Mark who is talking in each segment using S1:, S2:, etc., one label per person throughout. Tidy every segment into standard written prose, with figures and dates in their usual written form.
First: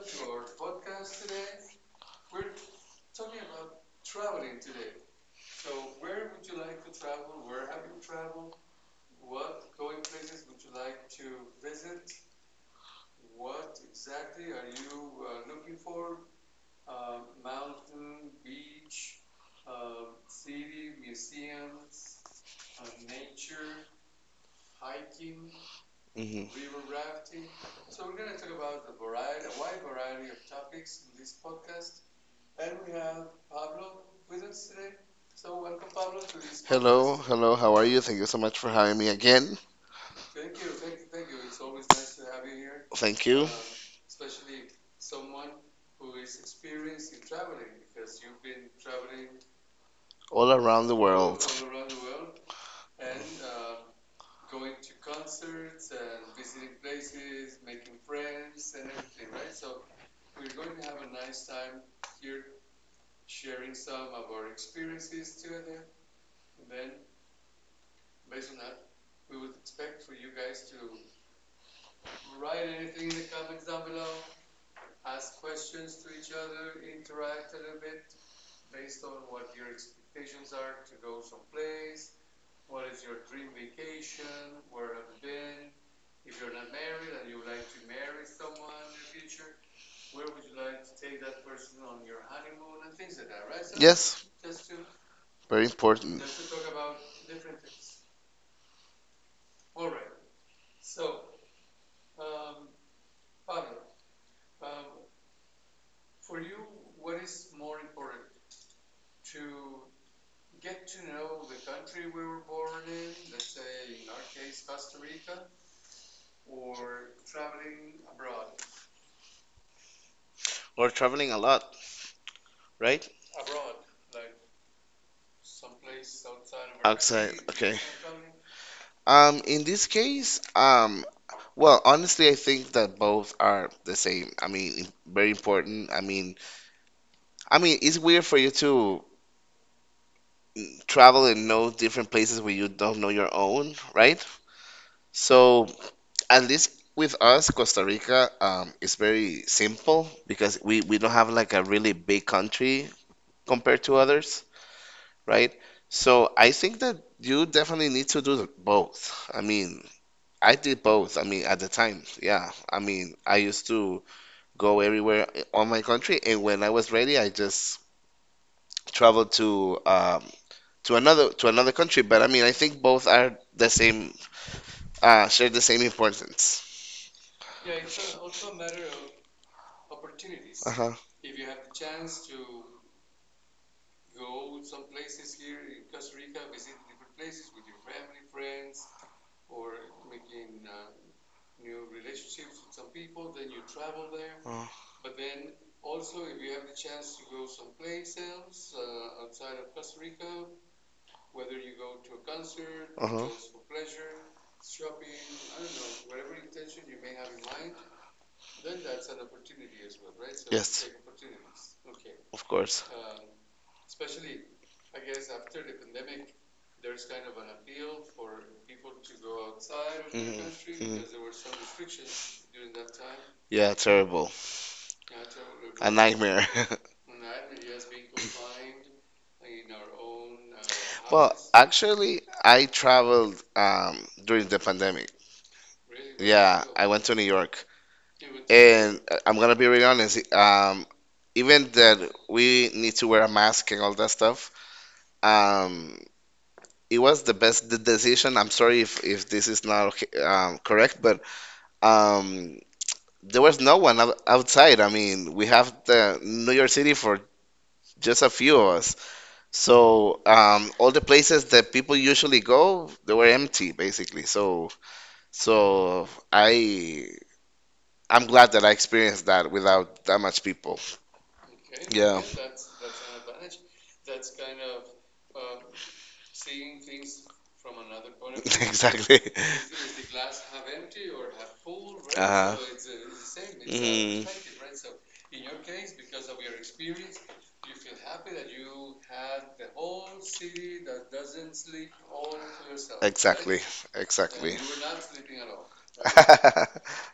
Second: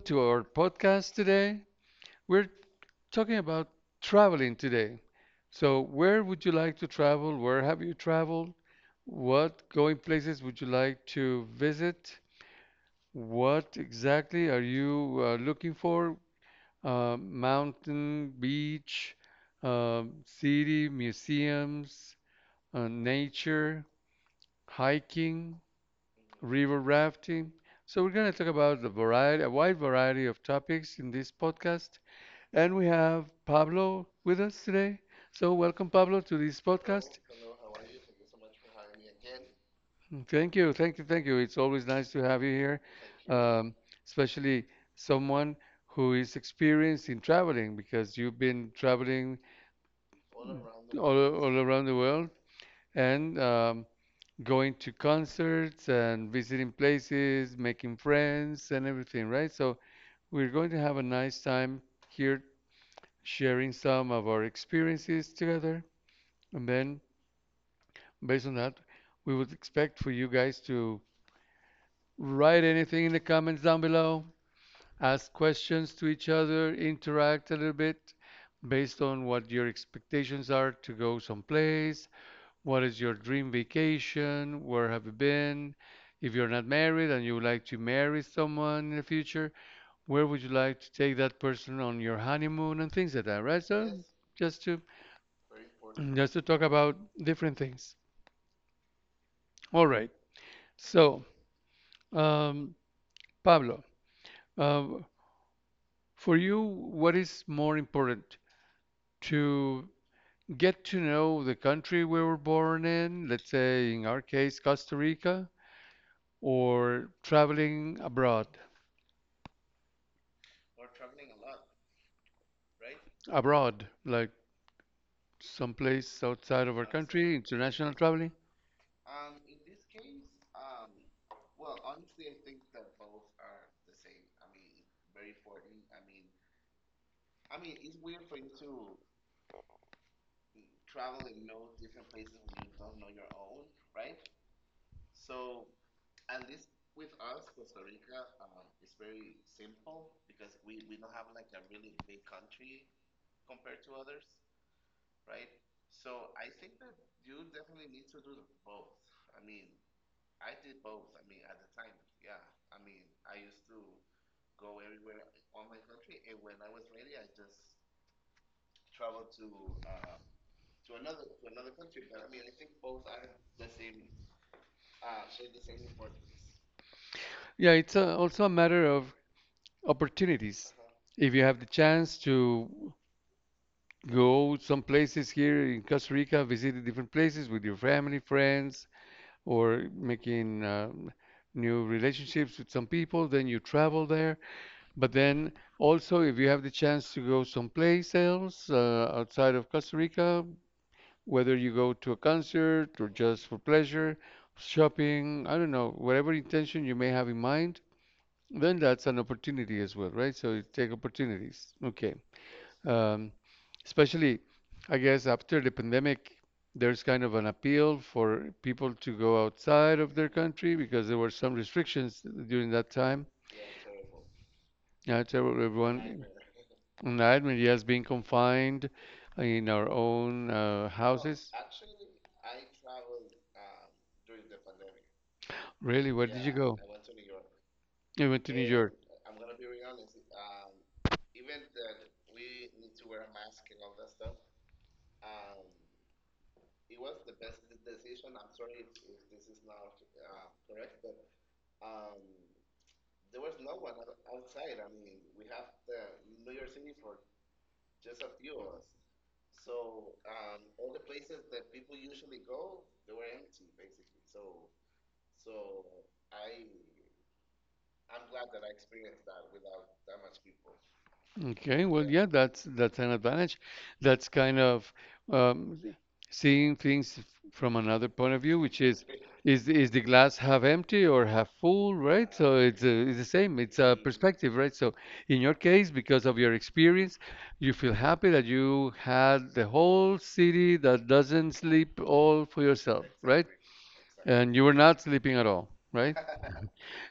S1: to our podcast today. We're talking about traveling today. So, where would you like to travel? Where have you traveled? What going places would you like to visit? What exactly are you looking for? Mountain, beach, city, museums, nature, hiking
S2: hmm
S1: river rafting. So we're going to talk about the variety, a wide variety of topics in this podcast. And we have Pablo with us today. So welcome,
S2: Hello,
S1: Pablo, to this podcast.
S2: podcast. Hello, how are you? Thank you so much for having me again.
S1: Mm, thank you, thank you, thank you. It's always nice to have you here,
S2: Thank
S1: you.
S2: you.
S1: Especially someone who is experienced in traveling because you've been traveling
S2: All around the All
S1: all, all
S2: world.
S1: around the world. And going to concerts and visiting places, making friends and everything, right? So we're going to have a nice time here sharing some of our experiences together. And then based on that, we would expect for you guys to write anything in the comments down below, ask questions to each other, interact a little bit based on what your expectations are to go someplace. What is your dream vacation? Where have you been? If you're not married and you would like to marry someone in the future, where would you like to take that person on your honeymoon and things like that, right? So
S2: Yes,
S1: just to
S2: very important.
S1: just to talk about different things. All right. So, um, Pablo, uh, for you, what is more important to get to know the country we were born in, let's say in our case, Costa Rica, or traveling abroad?
S2: We're traveling a lot, right?
S1: Abroad, like someplace outside of our
S2: Outside,
S1: country,
S2: okay.
S1: international traveling.
S2: In this case, well, honestly, I think that both are the same. I mean, very important. I mean, it's weird for you to travel and know different places where you don't know your own, right? So at least with us, Costa Rica, is very simple because we don't have like a really big country compared to others, right? So I think that you definitely need to do both. I mean, I did both. I mean, at the time, yeah. I mean, I used to go everywhere on my country, and when I was ready, I just traveled to another country. But I mean, I think both are the same, share the same importance.
S1: Yeah, it's a, also a matter of
S2: Uh
S1: opportunities.
S2: huh.
S1: If you have the chance to go some places here in Costa Rica, visit the different places with your family, friends, or making new relationships with some people, then you travel there.
S2: Uh
S1: But then also, if you have the chance to go someplace else outside of Costa Rica, whether you go to a concert or
S2: huh.
S1: just for pleasure, shopping, I don't know, whatever intention you may have in mind, then that's an opportunity as well, right? So you
S2: Yes,
S1: take opportunities. Okay.
S2: of course.
S1: Um, Especially, I guess, after the pandemic, there's kind of an appeal for people to go outside of their
S2: Mhm,
S1: country
S2: mhm.
S1: because there were some restrictions during that time.
S2: Yeah, terrible.
S1: Yeah, terrible,
S2: A
S1: everyone.
S2: nightmare.
S1: Nightmare, yes, being confined in our own
S2: Well,
S1: houses.
S2: actually, I traveled during the pandemic.
S1: Really, where did you
S2: Yeah,
S1: go?
S2: I went to New York.
S1: I went to New York.
S2: And I'm gonna be really honest, even that we need to wear a mask and all that stuff, um, it was the best the decision. I'm sorry if this is not okay, correct, but um, there was no one outside. I mean, we have the New York City for just a few of us. So all the places that people usually go, they were empty basically. So I'm glad that I experienced that without that much people.
S1: Okay, well, yeah, that's an advantage. That's kind of um, seeing things from another point of view, which
S2: Exactly. is
S1: is the
S2: the
S1: glass half empty or half full, right?
S2: Uh-huh.
S1: So it's the same. It's a perspective, right? So in your case, because of your experience, you feel happy that you had the whole city that doesn't sleep all for yourself, right?
S2: And
S1: And you were not sleeping at all, right?
S2: are, right?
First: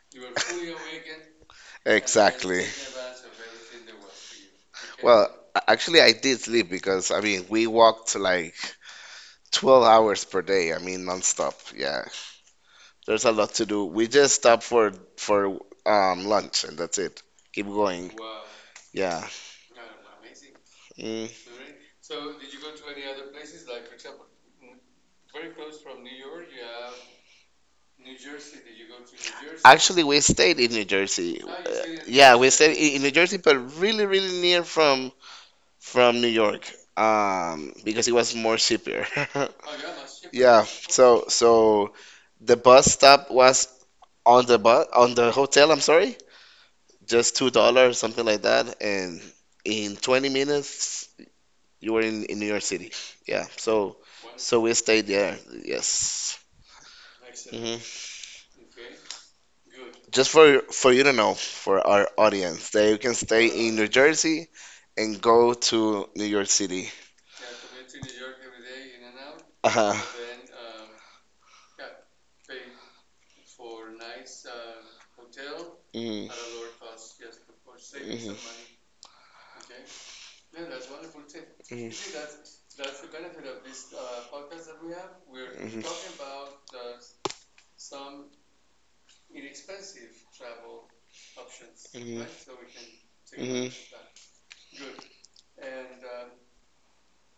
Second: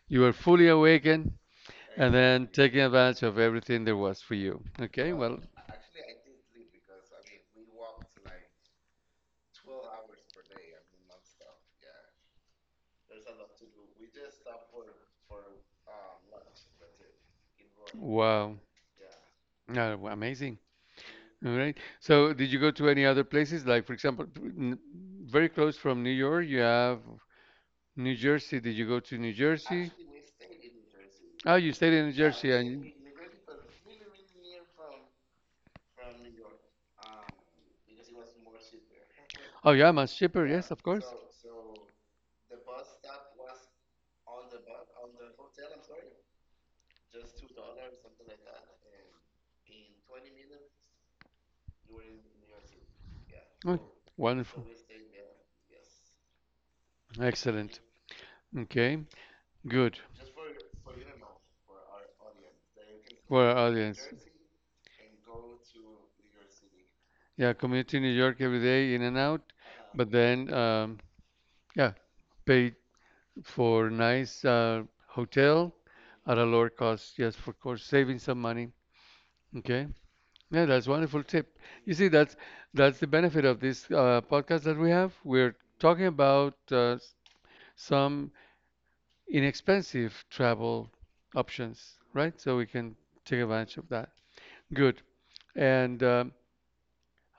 S1: You were fully awakened
S2: There.
S1: and then taking advantage of everything there was for you.
S2: Okay.
S1: Okay, well,
S2: Actually, I did sleep because I mean, we walked like 12 hours per day. I mean, nonstop. Yeah. There's a lot to do. We just stopped for lunch and that's it. Keep going.
S1: wow,
S2: Yeah.
S1: uh, amazing.
S2: Mm.
S1: All right. So, did you go to any other places? Like, for example, very close from New York, you have New Jersey. Did you go to New Jersey?
S2: Actually, we stayed in New Jersey.
S1: Oh, you stayed in New
S2: Yeah, we
S1: Jersey,
S2: stayed
S1: and
S2: in New Jersey, but really, really near from New York, because it was more cheaper.
S1: oh yeah, much cheaper.
S2: Yeah.
S1: Yes, of course.
S2: So the bus stop was on the bus on the hotel. I'm sorry, just $2, something like that, and in 20 minutes you were in New York City. Yeah.
S1: Oh,
S2: So
S1: wonderful.
S2: we stayed there. Yes. hmm
S1: Excellent. Okay, good
S2: Just for you to know, for our audience, that you can
S1: for
S2: stay
S1: our
S2: in New
S1: audience.
S2: Jersey and go to New York City.
S1: Yeah, community New York every day, in and out.
S2: Uh-huh.
S1: But then, yeah, paid for nice hotel
S2: Mhm.
S1: at a lower cost. Yes, of course, saving
S2: Mhm.
S1: some money. Okay. Yeah, that's wonderful tip.
S2: Mhm.
S1: You see, that's the benefit of this podcast that we have. We're talking about some inexpensive travel options,
S2: Mhm. Mhm.
S1: right? So we can take
S2: Mhm.
S1: advantage of that. Good. And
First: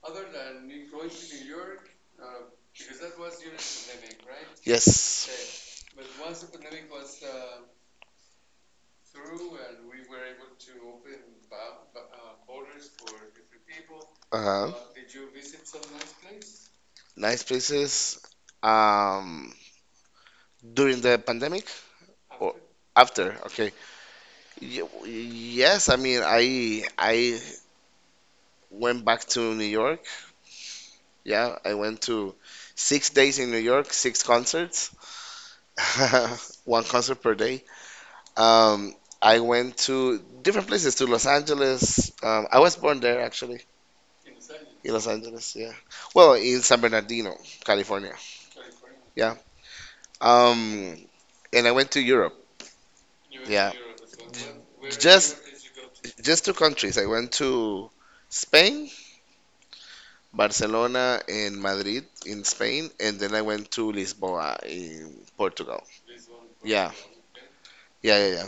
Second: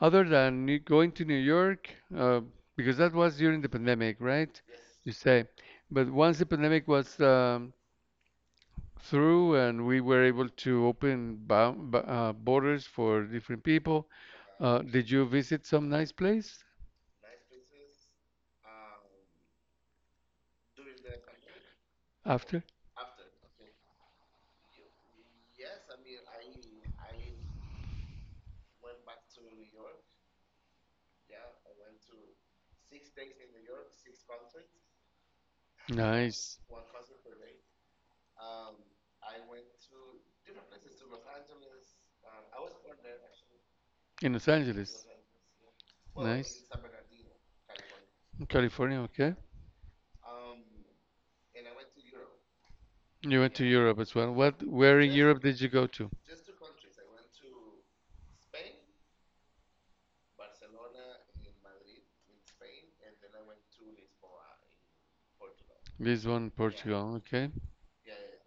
S1: other than going to New York, uh, because that was during the pandemic, right? You
S2: Yes.
S1: say. But once the pandemic was through and we were able to open borders for different people,
S2: Uh-huh.
S1: did you visit some nice place
S2: Nice places. Um, during the pandemic or
S1: after?
S2: after? Okay. Y- Yes, I mean, I went back to New York. Yeah, I went to 6 days in New York, 6 concerts,
S1: Nice.
S2: one concert per day. Um, I went to different places, to Los Angeles. I was born there actually,
S1: In Los
S2: in
S1: Angeles.
S2: Los Angeles. Yeah, well, in
S1: Nice.
S2: San Bernardino, California.
S1: In California, okay.
S2: Yeah. Um, and I went to Europe.
S1: You went to
S2: Yeah,
S1: Europe as well. What, where in
S2: just
S1: Europe did you go to?
S2: just two countries. I went to Spain, Barcelona and Madrid in Spain, and then I went to Lisboa in Portugal.
S1: Lisbon,
S2: Yeah,
S1: Portugal, okay.
S2: yeah.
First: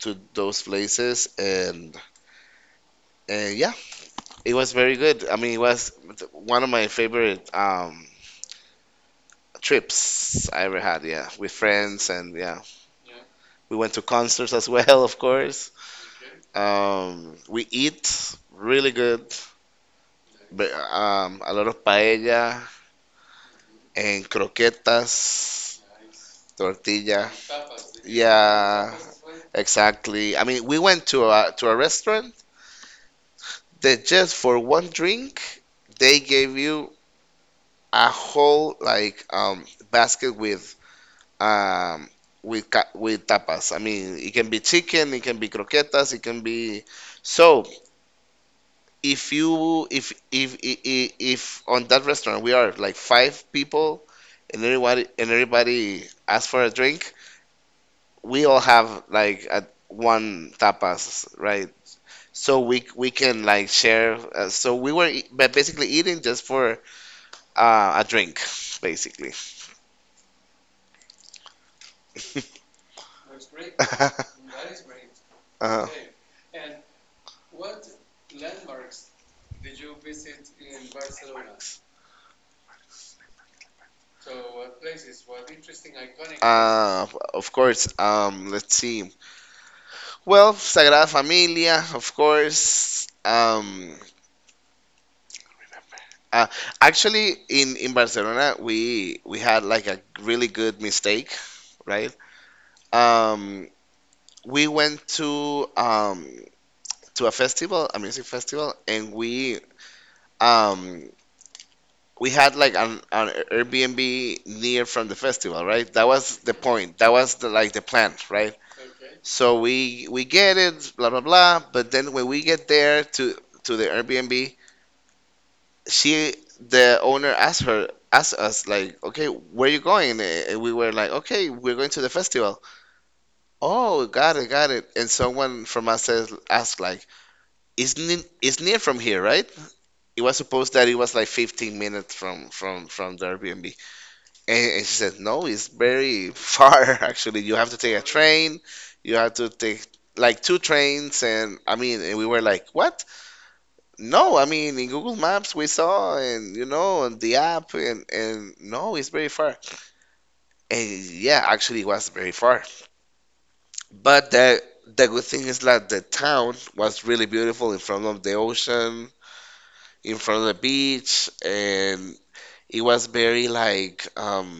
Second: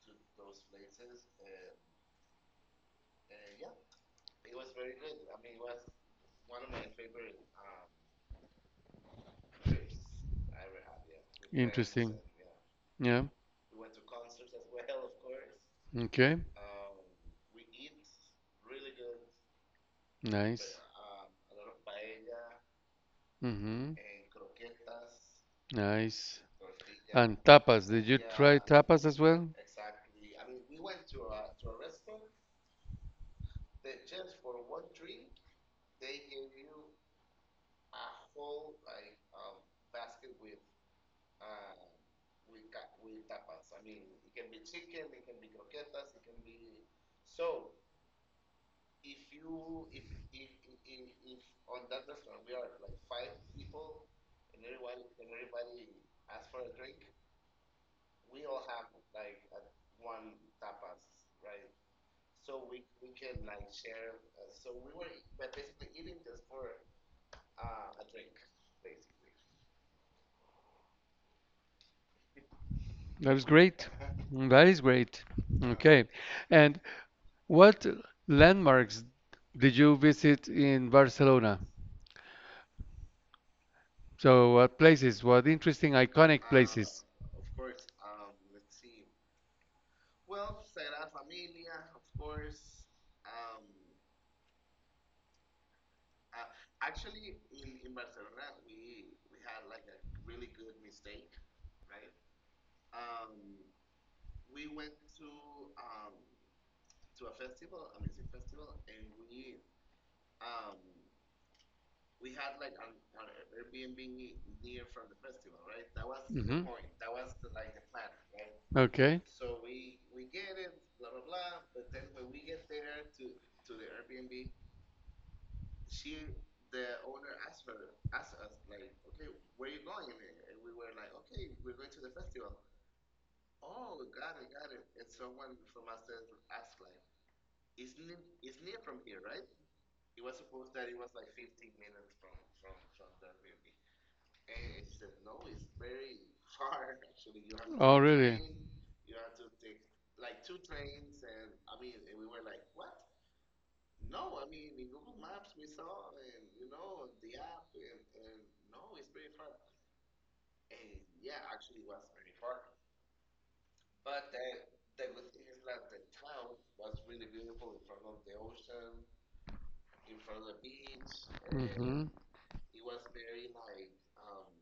S2: To those places, and yeah, it was very good. I mean, it was one of my favorite trips I ever had. Yeah, with friends,
S1: Interesting.
S2: and yeah,
S1: Yeah.
S2: we went to concerts as well, of course.
S1: Okay.
S2: We eat really good, but
S1: Nice.
S2: a lot of paella
S1: Mm-hmm.
S2: and croquetas,
S1: Nice.
S2: tortilla.
S1: And tapas. Did you try
S2: Yeah,
S1: tapas as well?
S2: exactly. I mean, we went to a restaurant that just for one drink, they gave you a whole like basket um with with tapas. I mean, it can be chicken, it can be croquetas, it can be. So if you if on that restaurant we are like five people and everybody asks for a drink, we all have like one tapas, right? So we can like share. So we were but basically eating just for a drink, basically.
S1: That was great. Mm, that is great.
S2: uh,
S1: Okay. And what landmarks did you visit in Barcelona? So, what places? What interesting, iconic places?
S2: uh, of course. Let's see. Well, Sagrada Familia, of course. Uh, actually, in Barcelona, we had like a really good mistake, right? Um, we went to a festival, a music festival, and um we had like an Airbnb near from the festival, right? That was the
S1: Mhm.
S2: point. That was the like the plan, right?
S1: Okay.
S2: So we get it, blah blah blah. But then when we get there to the Airbnb, she the owner asked us like, okay, where you going? And we were like, okay, we're going to the festival. Oh, got it, got it. And someone from us says asked like, is near from here, right? It was supposed that it was like 15 minutes from the Airbnb, and she said no, it's very far actually. You have to take a train, you have to take like two trains, and I mean, and we were like, what? No, I mean, in Google Maps we saw, and you know, on the app, and no, it's very far. And yeah, actually, it was very far. But the good thing is that the town was really beautiful in front of the ocean, in front of the beach, and
S1: Mhm.
S2: it was very like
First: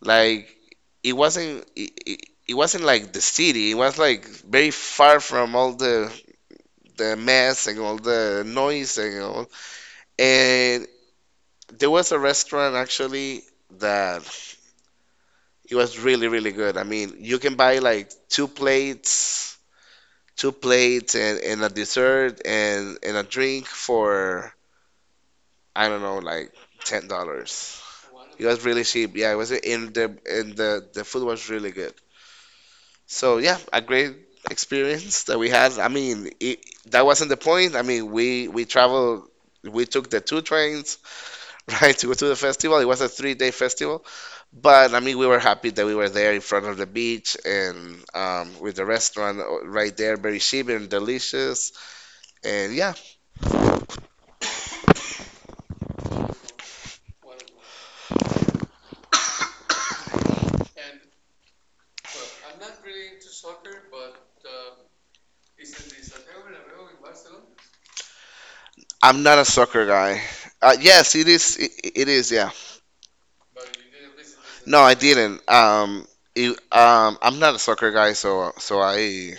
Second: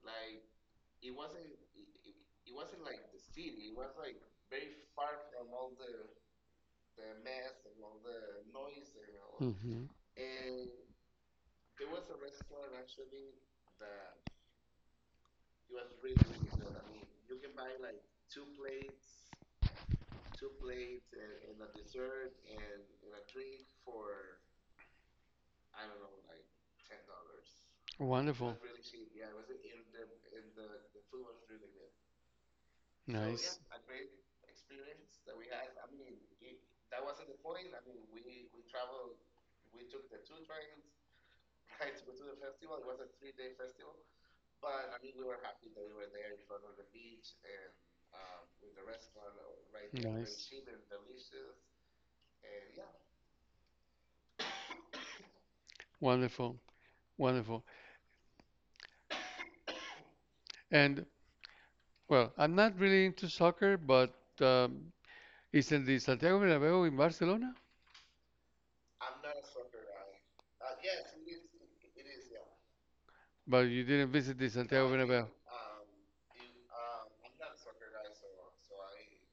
S2: like it wasn't it, it, it wasn't like the city. It was like very far from all the mess and all the noise and all.
S1: Mhm.
S2: And there was a restaurant actually that it was really really good. I mean, you can buy like two plates, and a dessert and a drink for I don't know, like $10.
S1: It was
S2: It
S1: wonderful.
S2: was really cheap. Yeah, it was in the and the the food was really good. So yeah, a great experience that we had. I mean, that wasn't the point. I mean, we traveled. We took the two trains, right, to go to the festival. It was a 3-day festival, but I mean, we were happy that we were there in front of the beach and with the restaurant right there, very cheap and delicious. And yeah,
S1: Wonderful. Wonderful. And well, I'm not really into soccer, but um, is in the Santiago Bernabeu in Barcelona?
S2: I'm not a soccer guy. Yes, it is. It is. Yeah,
S1: But you didn't visit the
S2: no, I
S1: Santiago Bernabeu.
S2: didn't. I'm not a soccer guy, so so I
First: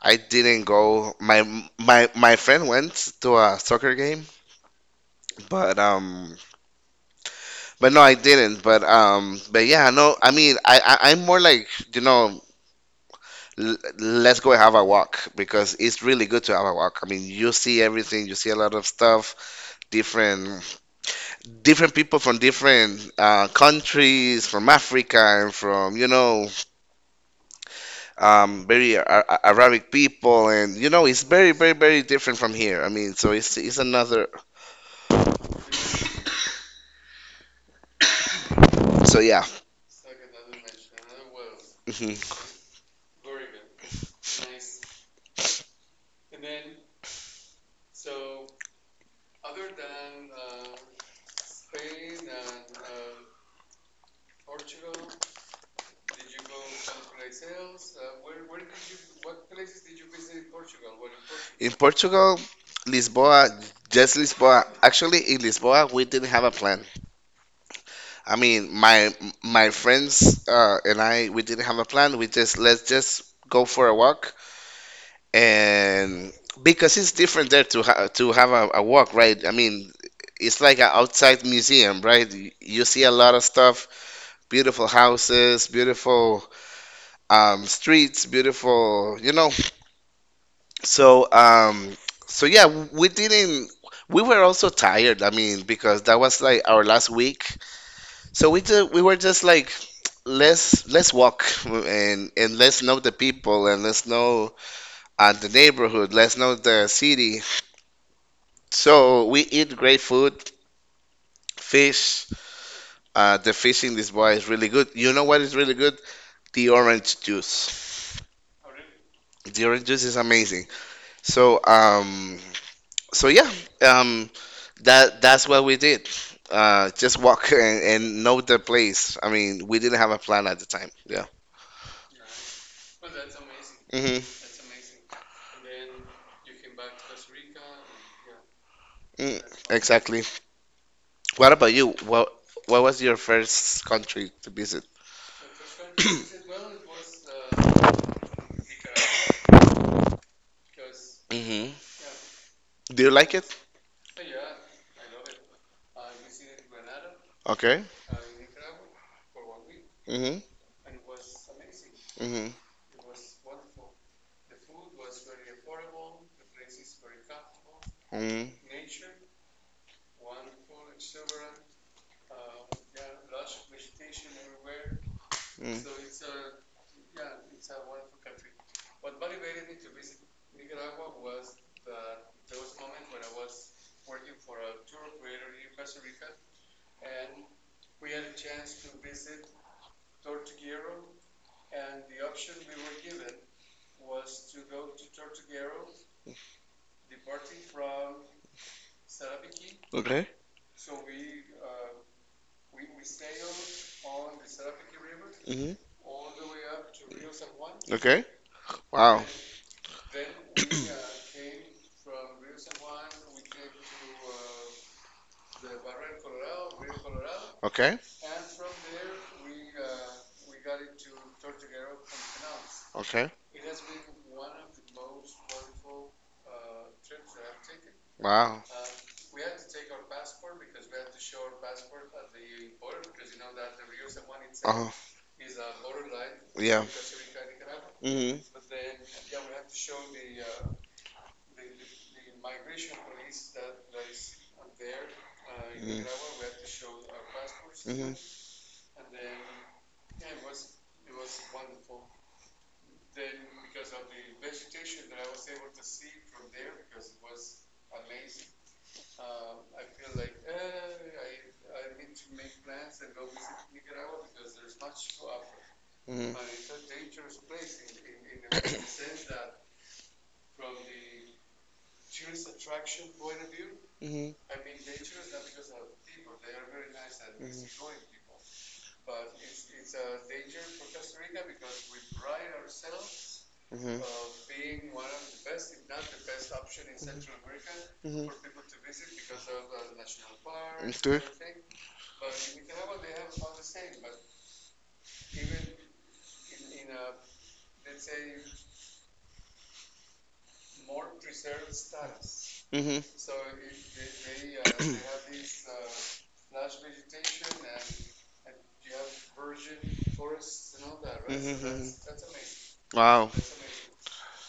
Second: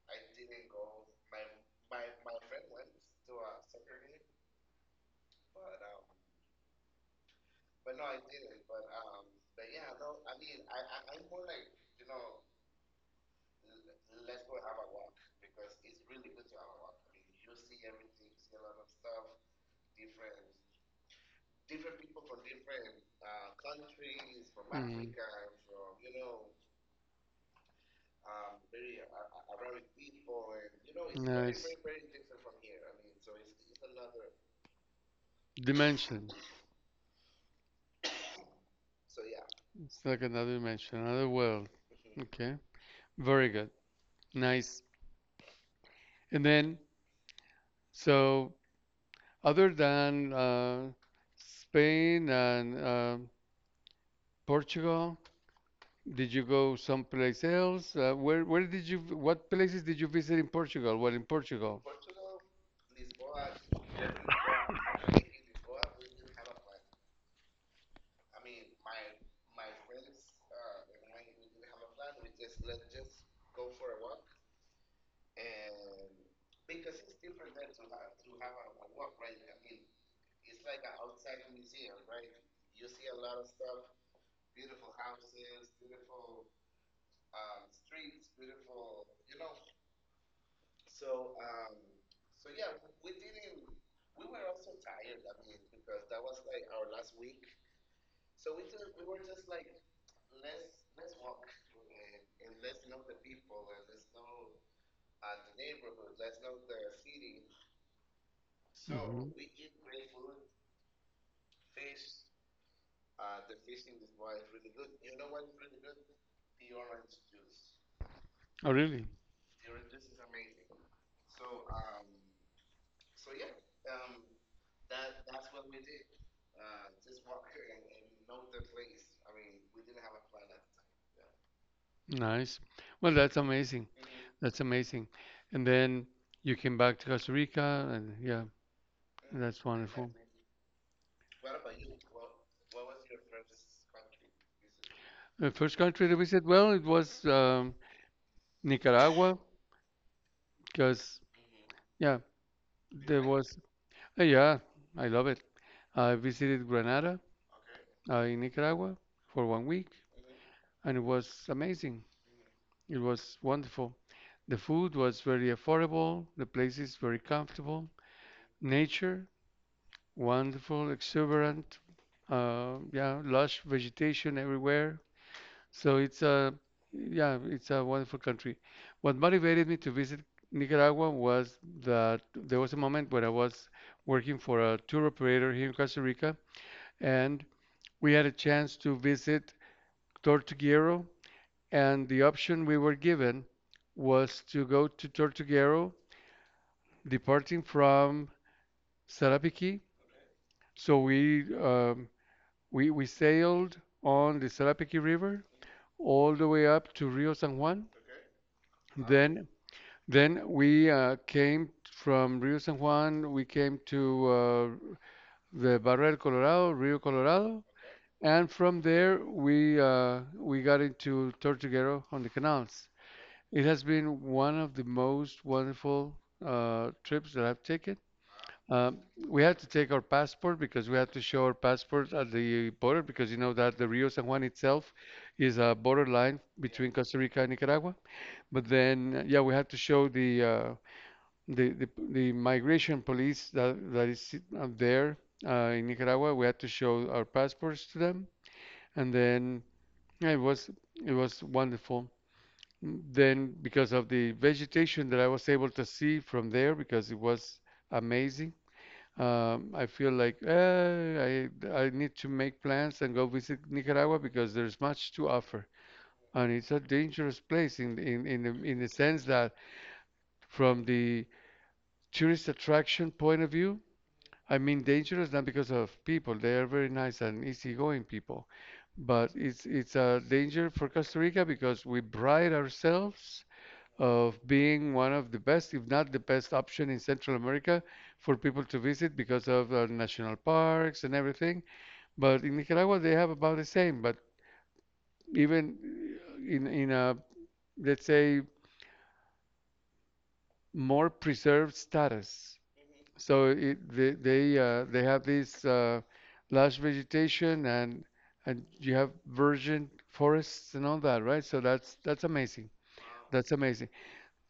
S2: I didn't go. My friend went to a soccer game, but um, but no, I didn't. But yeah, no. I mean, I'm more like, you know, let's go have a walk because it's really good to have a walk. I mean, you see everything, you see a lot of stuff, different different people from different countries, from
S1: Mhm.
S2: Africa and from, you know, very Arabic people, and you know, it's very,
S1: Nice.
S2: very, very different from here. I mean, so it's another.
S1: Dimension.
S2: So yeah.
S1: It's like another dimension, another world.
S2: hmm
S1: Okay. Very good. Nice. And then, so other than Spain and Portugal, did you go someplace else? Where did you what places did you visit in Portugal? Well, in
S2: in
S1: Portugal.
S2: Portugal, Lisboa, just Lisboa. Actually, in Lisboa, we didn't have a plan. I mean, my friends and I, we didn't have a plan. We just let's just go for a walk, and because it's different there to to have a walk, right? I mean. It's like an outside museum, right? You see a lot of stuff, beautiful houses, beautiful streets, beautiful, you know. So, so yeah, we didn't. We were also tired. I mean, because that was like our last week. So we were just like, let's walk and let's know the people and let's know the neighborhood. Let's know the city. So
S1: Mhm.
S2: we eat great food. Fish, the fish in this bar is really good. You know what is really good? The orange juice.
S1: Oh, really?
S2: The orange juice is amazing. So yeah, um that's what we did. Uh, just walk and know the place. I mean, we didn't have a plan at the time. Yeah.
S1: Nice. Well, that's amazing.
S2: Hmm.
S1: That's amazing. And then you came back to Costa Rica, and yeah,
S2: Mm,
S1: that's wonderful.
S2: exactly. What about you? What was your first country to visit?
S1: The first country that we said, well, it was Nicaragua, because
S2: Hmm.
S1: yeah,
S2: Do you
S1: there
S2: like it?
S1: was. Yeah, I love it. I visited Granada
S2: Okay.
S1: in Nicaragua for 1 week,
S2: Hmm.
S1: and it was amazing.
S2: Hmm.
S1: It was wonderful. The food was very affordable. The place is very comfortable.
S2: Mm.
S1: Nature wonderful, exuberant, yeah, lush vegetation everywhere.
S2: Mm.
S1: So it's a, yeah, it's a wonderful country. What motivated me to visit Nicaragua was that there was a moment when I was working for a tour operator here in Costa Rica, and we had a chance to visit Tortuguero, and the option we were given was to go to Tortuguero, departing from Sarapiquí.
S2: Okay.
S1: So we sailed on the Salapiki River
S2: Hmm.
S1: all the way up to Rio San Juan.
S2: Okay. Wow.
S1: Then then we came from Rio San Juan, we came to the Barra del Colorado, Rio Colorado,
S2: Okay.
S1: and from there we got into Tortuguero on the canals.
S2: Okay.
S1: It has been one of the most wonderful trips that I've taken. Um, we had to take our passport because we had to show our passport at the border because you know that the Rio San Juan
S2: Wow.
S1: itself is a borderline
S2: Yeah.
S1: between Costa Rica and Nicaragua.
S2: Hmm. Hmm.
S1: But then, yeah, we had to show the the migration police that that is there in
S2: Hmm.
S1: Nicaragua. We had to show our passports to
S2: Hmm.
S1: them, and then yeah, it was wonderful. Then because of the vegetation that I was able to see from there because it was amazing I feel like I need to make plans and go visit Nicaragua because there's much to offer,
S2: Hmm. Hmm.
S1: and it's a
S2: Hmm.
S1: dangerous place
S2: Okay.
S1: in the sense that from the tourist attraction point of view,
S2: Hmm.
S1: I mean dangerous not because of people. They are very nice and easygoing people, but it's a danger for Costa Rica because we pride ourselves of being one of the best, if not the best option in Central America for people to visit because of national parks and everything. But in Nicaragua, they have about the same, but even in a let's say more preserved status. So it, they have this lush vegetation and you have virgin forests and all that, right? So
S2: Hmm.
S1: that's amazing.
S2: Wow.
S1: That's amazing.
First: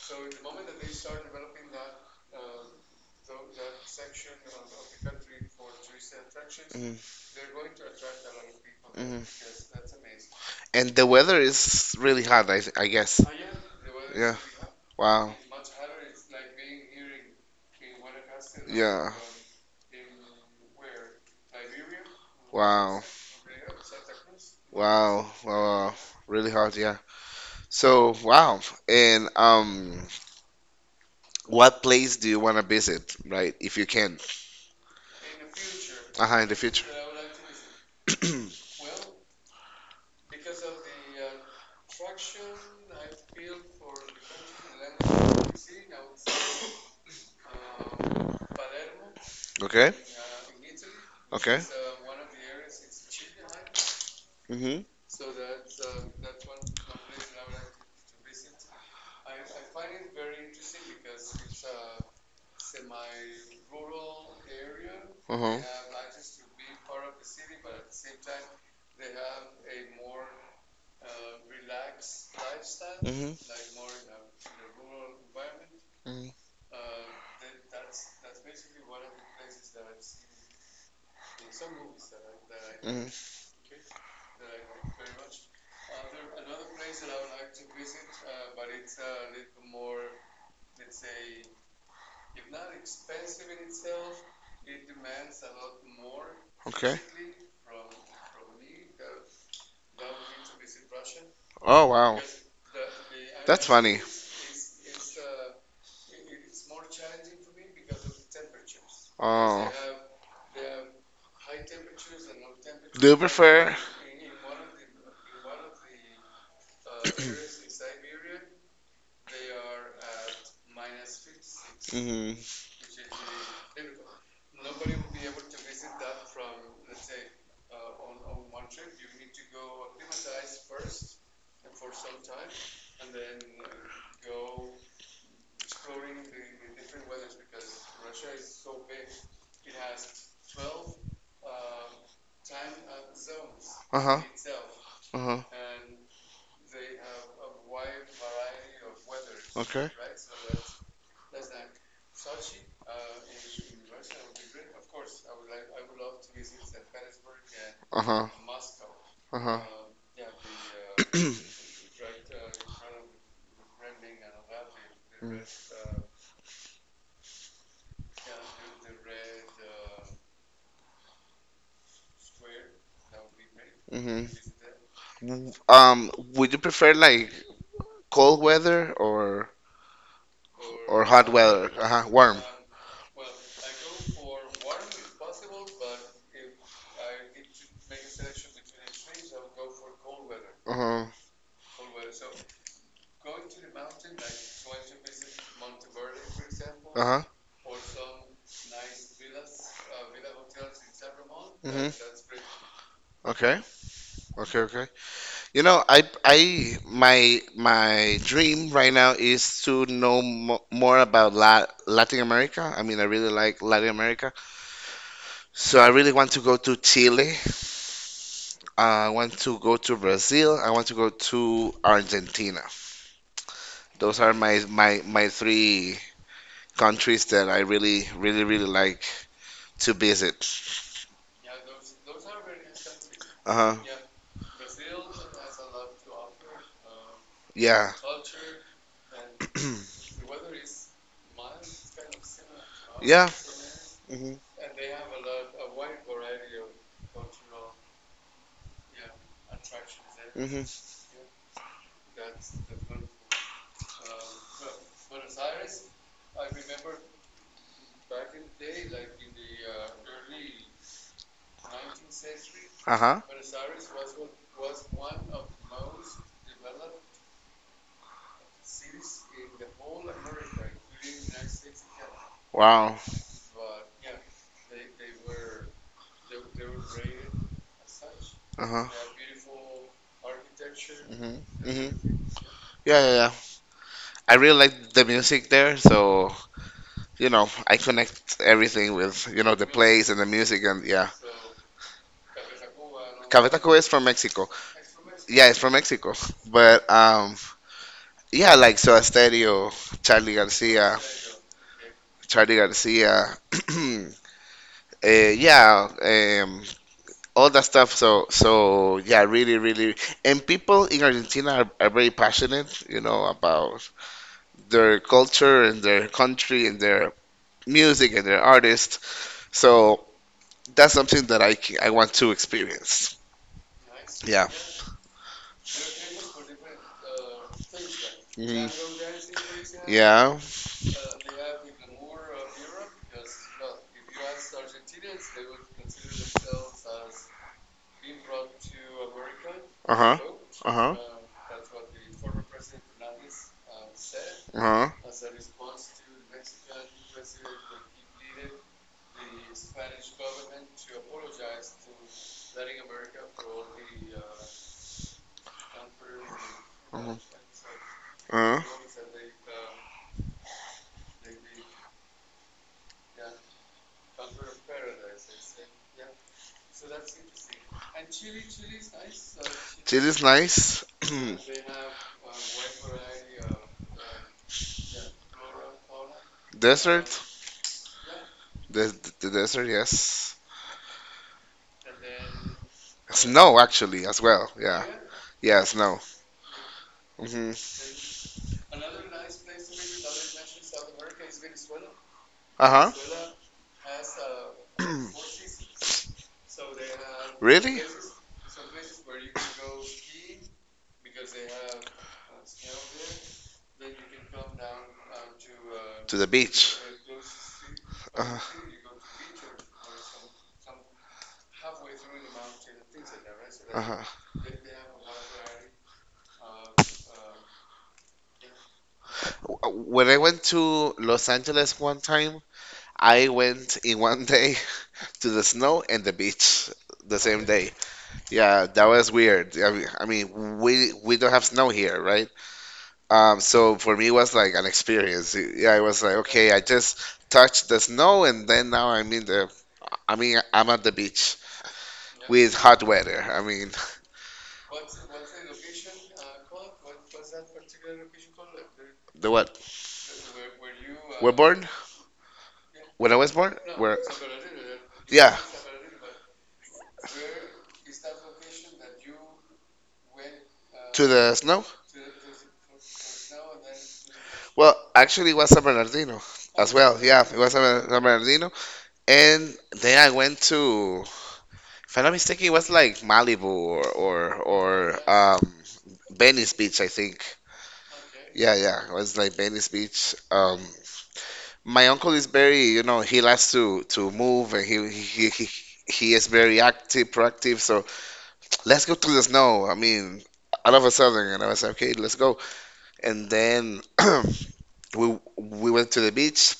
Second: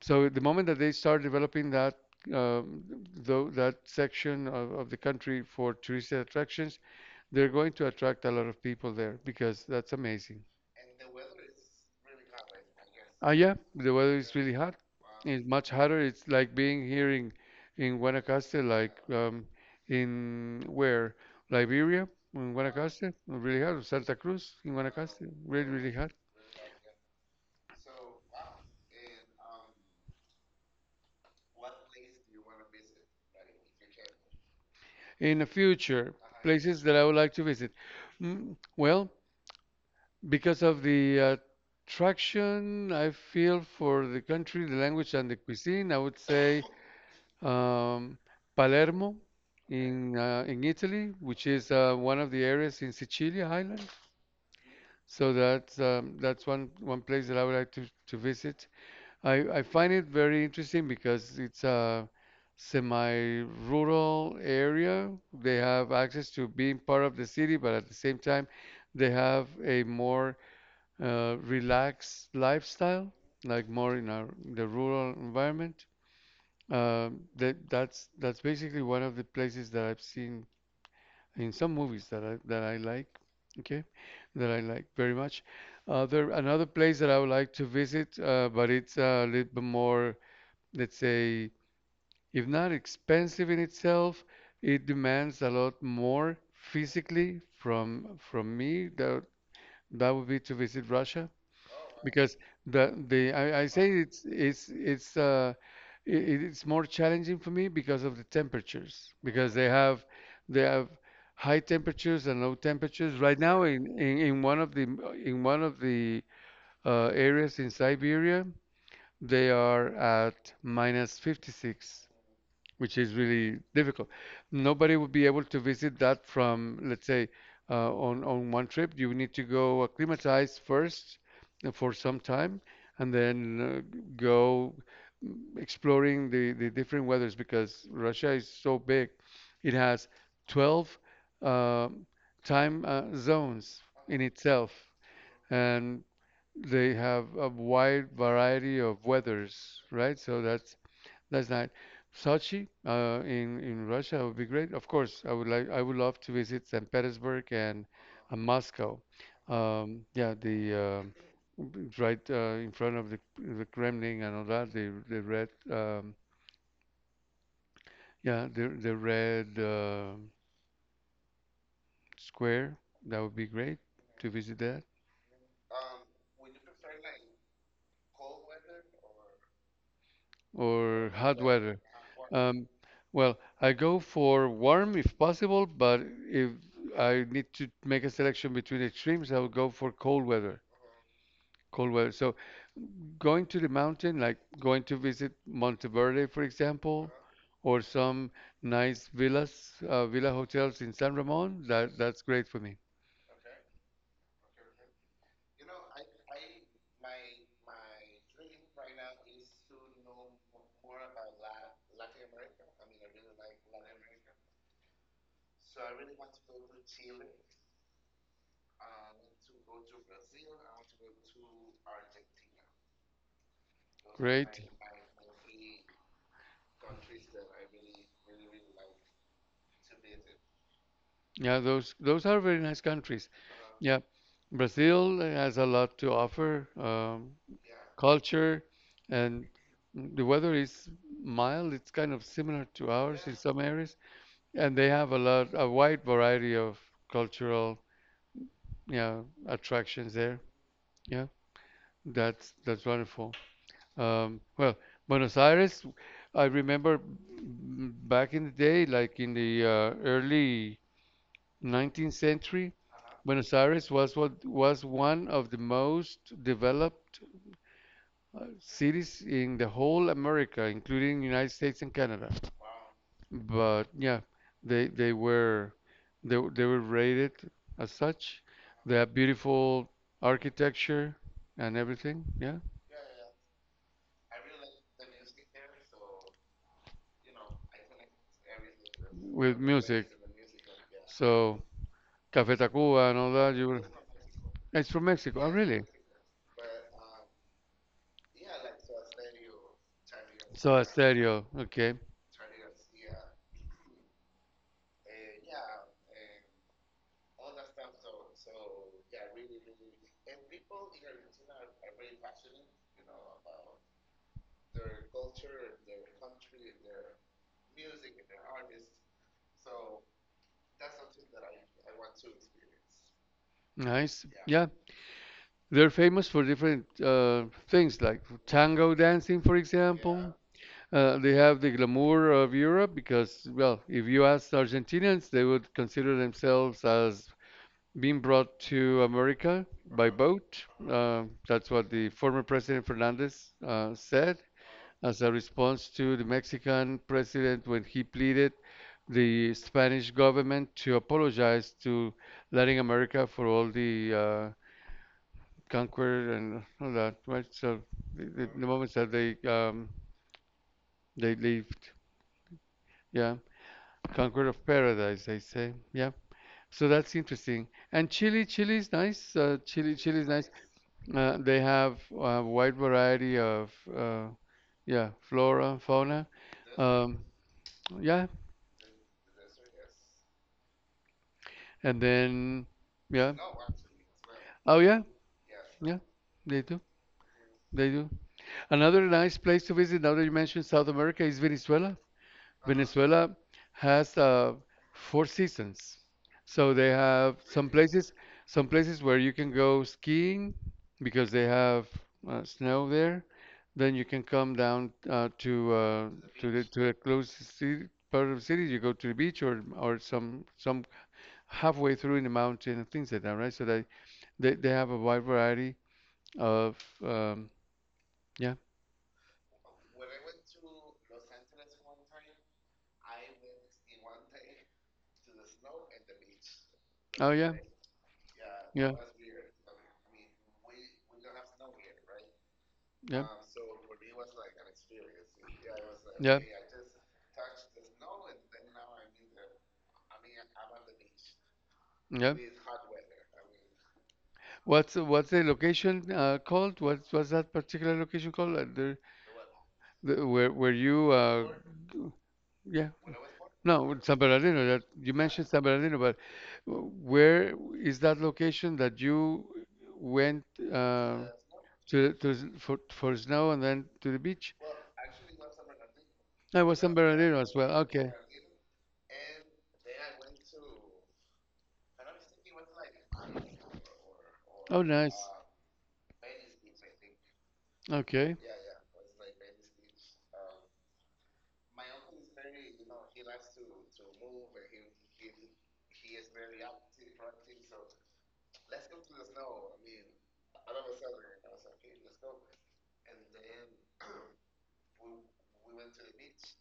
S1: So the moment that they start developing that um, though that section of the country for touristic attractions,
S2: Hmm.
S1: they're going to attract a lot of people there
S2: Hmm.
S1: because that's amazing.
S2: And the weather is really hot, I guess.
S1: Ah, yeah, the weather is
S2: Yeah.
S1: really hot.
S2: Wow.
S1: It's much hotter. It's like being here in Guanacaste, like
S2: Yeah.
S1: in where Liberia, in
S2: Wow.
S1: Guanacaste, really hot. Santa Cruz, in
S2: Wow.
S1: Guanacaste,
S2: Wow.
S1: really really
S2: Wow.
S1: hot.
S2: Really hard, yeah. So, wow. And what place do you want to visit, right? If you can.
S1: In the future,
S2: Uh-huh, in the
S1: places
S2: future.
S1: that I would like to visit. Mm, well, because of the attraction I feel for the country, the language, and the cuisine, I would say um, Palermo
S2: Okay.
S1: in Italy, which
S2: Okay.
S1: is one of the areas in Sicilia Island.
S2: Mhm.
S1: So that's one place that I would like to visit. I find it very interesting because it's a semi-rural area. They
S2: Uh-huh.
S1: have access to being part of the city, but at the same time, they have a more relaxed lifestyle,
S2: Mhm.
S1: like more in our the rural environment.
S2: Mhm.
S1: That's basically one of the places that I've seen in some movies that I
S2: Mhm.
S1: like. Okay, that I like very much. Other Another place that I would like to visit, but it's a little bit more, let's say, if not expensive in itself, it demands a lot more
S2: Okay.
S1: physically from me. That that would be to visit Russia
S2: Oh, wow.
S1: because
S2: That's
S1: I say
S2: funny.
S1: it's i- it's more challenging for me because of the temperatures because
S2: Oh.
S1: they have high temperatures and low
S2: Do
S1: temperatures
S2: you
S1: right now
S2: prefer?
S1: in one of the in one of the areas in Siberia they are at minus 56
S2: Mhm.
S1: which is really difficult. Nobody would be able to visit that from, let's say, on one trip. You need to go acclimatize first, for some time, and then go, exploring the different weathers because Russia is so big. It has 12 uh, time zones in
S2: Uh-huh.
S1: itself,
S2: Uh-huh.
S1: and they have a wide variety of weathers,
S2: Okay.
S1: right? So that's nice. Sochi, in Russia would be great. Of course, I would love to visit St. Petersburg and,
S2: Uh-huh.
S1: Moscow.
S2: Uh-huh.
S1: Yeah, right, in front of the Kremlin and all that. The red,
S2: Mm-hmm.
S1: yeah, the red, square. That would be great
S2: Mm-hmm.
S1: to visit that.
S2: Would you prefer like cold weather or
S1: Or
S2: hot
S1: hot
S2: weather?
S1: weather.
S2: Uh-huh. Warm.
S1: Um, well, I go for warm if possible, but if I need to make a selection between extremes, I would go for cold weather.
S2: Uh-huh.
S1: Cold weather. So going to the mountain, like going to visit Monteverde, for example,
S2: Uh-huh.
S1: or some nice villas, villa hotels in San Ramon, that's
S2: Mm-hmm.
S1: great for me.
S2: Okay. Okay. Okay. You know, I my dream right now is to know mo more about La Latin America. I mean, I really like Latin America. So I really want to go to Chile. I want to go to Brazil. I want to go to Argentina. Those are my
S1: Great.
S2: my three countries that I really really like to visit.
S1: Yeah, those are very nice countries.
S2: Uh-huh.
S1: Yeah, Brazil has a lot to offer.
S2: Yeah.
S1: Culture, and the weather is mild. It's kind of similar to ours
S2: Yeah.
S1: in some areas,
S2: hmm
S1: and they have a lot, a wide variety of cultural, yeah, attractions there.
S2: hmm
S1: Yeah, that's wonderful. Well, Buenos Aires, I remember, back in the day, like in the early 19th century,
S2: Uh-huh.
S1: Buenos Aires was what was one of the most developed cities in the whole America, including United States and Canada.
S2: Wow.
S1: But yeah, they they were they were rated as such.
S2: Uh-huh.
S1: They have beautiful architecture
S2: hmm
S1: and
S2: hmm
S1: everything. Yeah,
S2: Yeah, yeah, yeah, I really like the music there, so I connect everything with
S1: with
S2: the
S1: music.
S2: place and the music and yeah.
S1: So Café Tacuba and all
S2: Café
S1: that. You
S2: Tacuba
S1: were,
S2: is from Mexico.
S1: it's from Mexico.
S2: Yeah,
S1: Oh,
S2: it's from
S1: really?
S2: Mexico. But yeah, like Soda Stereo, Charlie
S1: So
S2: Garcia,
S1: Estéreo. Okay,
S2: Charlie Garcia. uh, yeah, um, all that stuff. So yeah, really. And people in Argentina are very passionate, you know, about their culture and their country and their music and their artists. So that's something that I want to experience.
S1: nice.
S2: Yeah.
S1: Yeah, they're famous for different things like
S2: Mhm.
S1: tango dancing, for example.
S2: Yeah.
S1: They have the glamour of Europe because, well, if you ask Argentinians, they would consider themselves as being brought to America
S2: Uh
S1: by
S2: huh.
S1: boat.
S2: Uh huh.
S1: That's what the former President Fernandez said
S2: Uh
S1: as a response to the Mexican president when he pleaded the Spanish government to apologize to Latin America for all the, conquer and all that,
S2: huh.
S1: right? So the,
S2: Uh huh.
S1: the moments that they lived. Yeah. Conqueror of Paradise, they say. Yeah. So that's interesting. And Chile is nice. Chile,
S2: Chile
S1: Chile
S2: is
S1: is nice.
S2: nice.
S1: They have a wide variety of, yeah, flora, fauna.
S2: Desert.
S1: Um, yeah.
S2: The, the desert. Yes.
S1: And then, yeah.
S2: Snow actually as well.
S1: Oh,
S2: Yeah.
S1: yeah.
S2: Yeah.
S1: Yeah.
S2: Snow.
S1: They do.
S2: Hmm
S1: They do. Another nice place to visit, now that you mentioned South America, is Venezuela.
S2: Uh huh.
S1: Venezuela has, four seasons. So they have
S2: Really?
S1: some places where you can go skiing because they have, snow there. Then you can come down,
S2: To the beach.
S1: to the closest city,
S2: Uh
S1: part of the city. You
S2: huh.
S1: go to the beach or some halfway through in the mountain and things like that, right? So
S2: Uh
S1: they
S2: huh.
S1: they, they have a wide variety of, um, yeah.
S2: When I went to Los Angeles one time, I went in one day to the snow and the beach the
S1: Oh
S2: same
S1: yeah,
S2: Okay. day. Yeah, that
S1: yeah,
S2: was weird. I mean, we don't have snow here, right?
S1: yeah,
S2: So for me, it was like an experience. Yeah, I was like,
S1: yeah,
S2: okay, I just touched the snow and then now I'm in I mean, I'm at the beach
S1: yeah.
S2: with hot weather. I mean,
S1: What's the location, called? What's that particular location called?
S2: the what?
S1: The where you
S2: We're born?
S1: g- yeah,
S2: When I was born?
S1: no,
S2: Where?
S1: San Bernardino that you
S2: Yeah,
S1: mentioned, San Bernardino, but where is that location that you went,
S2: to
S1: uh,
S2: the snow.
S1: to s- for snow and then to the beach?
S2: Well, actually, it was San Bernardino
S1: No, it
S2: as
S1: was San
S2: well. Yeah, it
S1: Bernardino as
S2: was
S1: well.
S2: San
S1: Okay.
S2: Bernardino. And then I went to, if I'm not mistaken, it was like Malibu or or,
S1: Oh,
S2: or
S1: nice.
S2: Venice Beach, I think.
S1: Okay.
S2: Yeah, yeah, it was like Venice Beach. My uncle is very, you know, he likes to move and he he is very active, proactive. So let's go to the snow. I mean, all of a sudden, and I was like, okay, let's go. And then we went to the beach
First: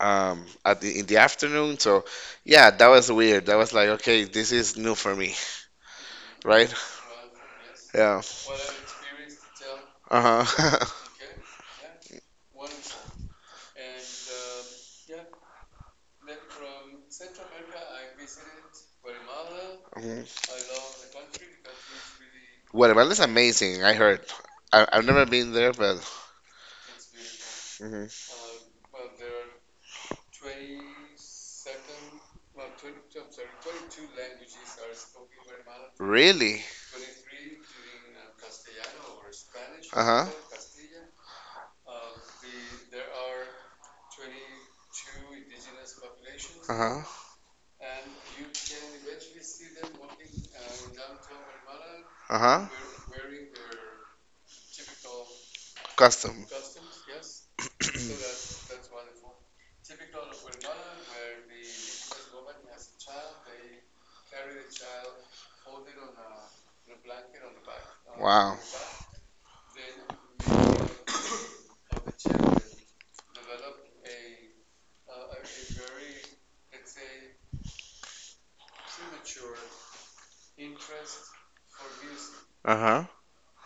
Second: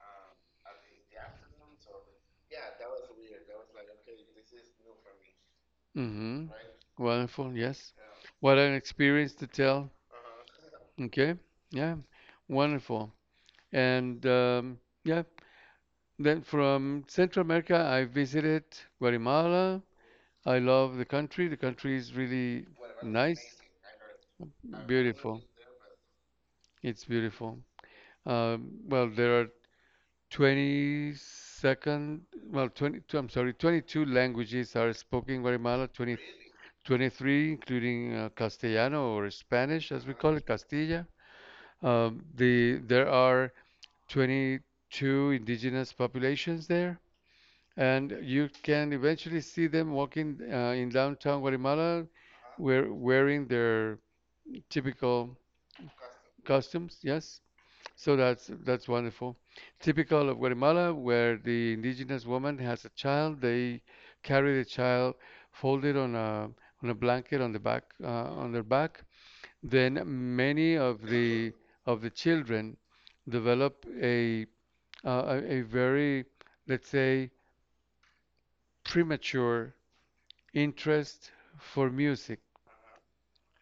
S2: at in the afternoon. So yeah, that was weird. That was like, okay, this is new for me,
S1: Mm-hmm.
S2: right?
S1: Wonderful. Yes.
S2: Yeah.
S1: What an experience to tell.
S2: Uh-huh.
S1: Okay. Yeah. Wonderful. And, yeah, then from Central America, I visited Guatemala.
S2: Mhm.
S1: I love the country. The country is really
S2: Guatemala is
S1: nice,
S2: amazing, I heard. I've never
S1: beautiful.
S2: been there, but
S1: It's beautiful.
S2: mhm.
S1: Well, there are 22nd, well, 20, I'm sorry, 22 languages are spoken in Guatemala. 20
S2: Really?
S1: 23, including, Castellano or Spanish, as we
S2: Uh-huh.
S1: call it, Castilla. There are 22 indigenous populations there,
S2: Uh-huh.
S1: and you can eventually see them walking, in downtown Guatemala,
S2: Uh-huh.
S1: wearing their typical
S2: Custom.
S1: costumes. Yes, so that's wonderful. Typical of Guatemala, where the indigenous woman has a child, they carry the child folded on a blanket on the back, on
S2: Wow.
S1: their back. Then many of the children develop a very, let's say, premature interest for music.
S2: Uh-huh.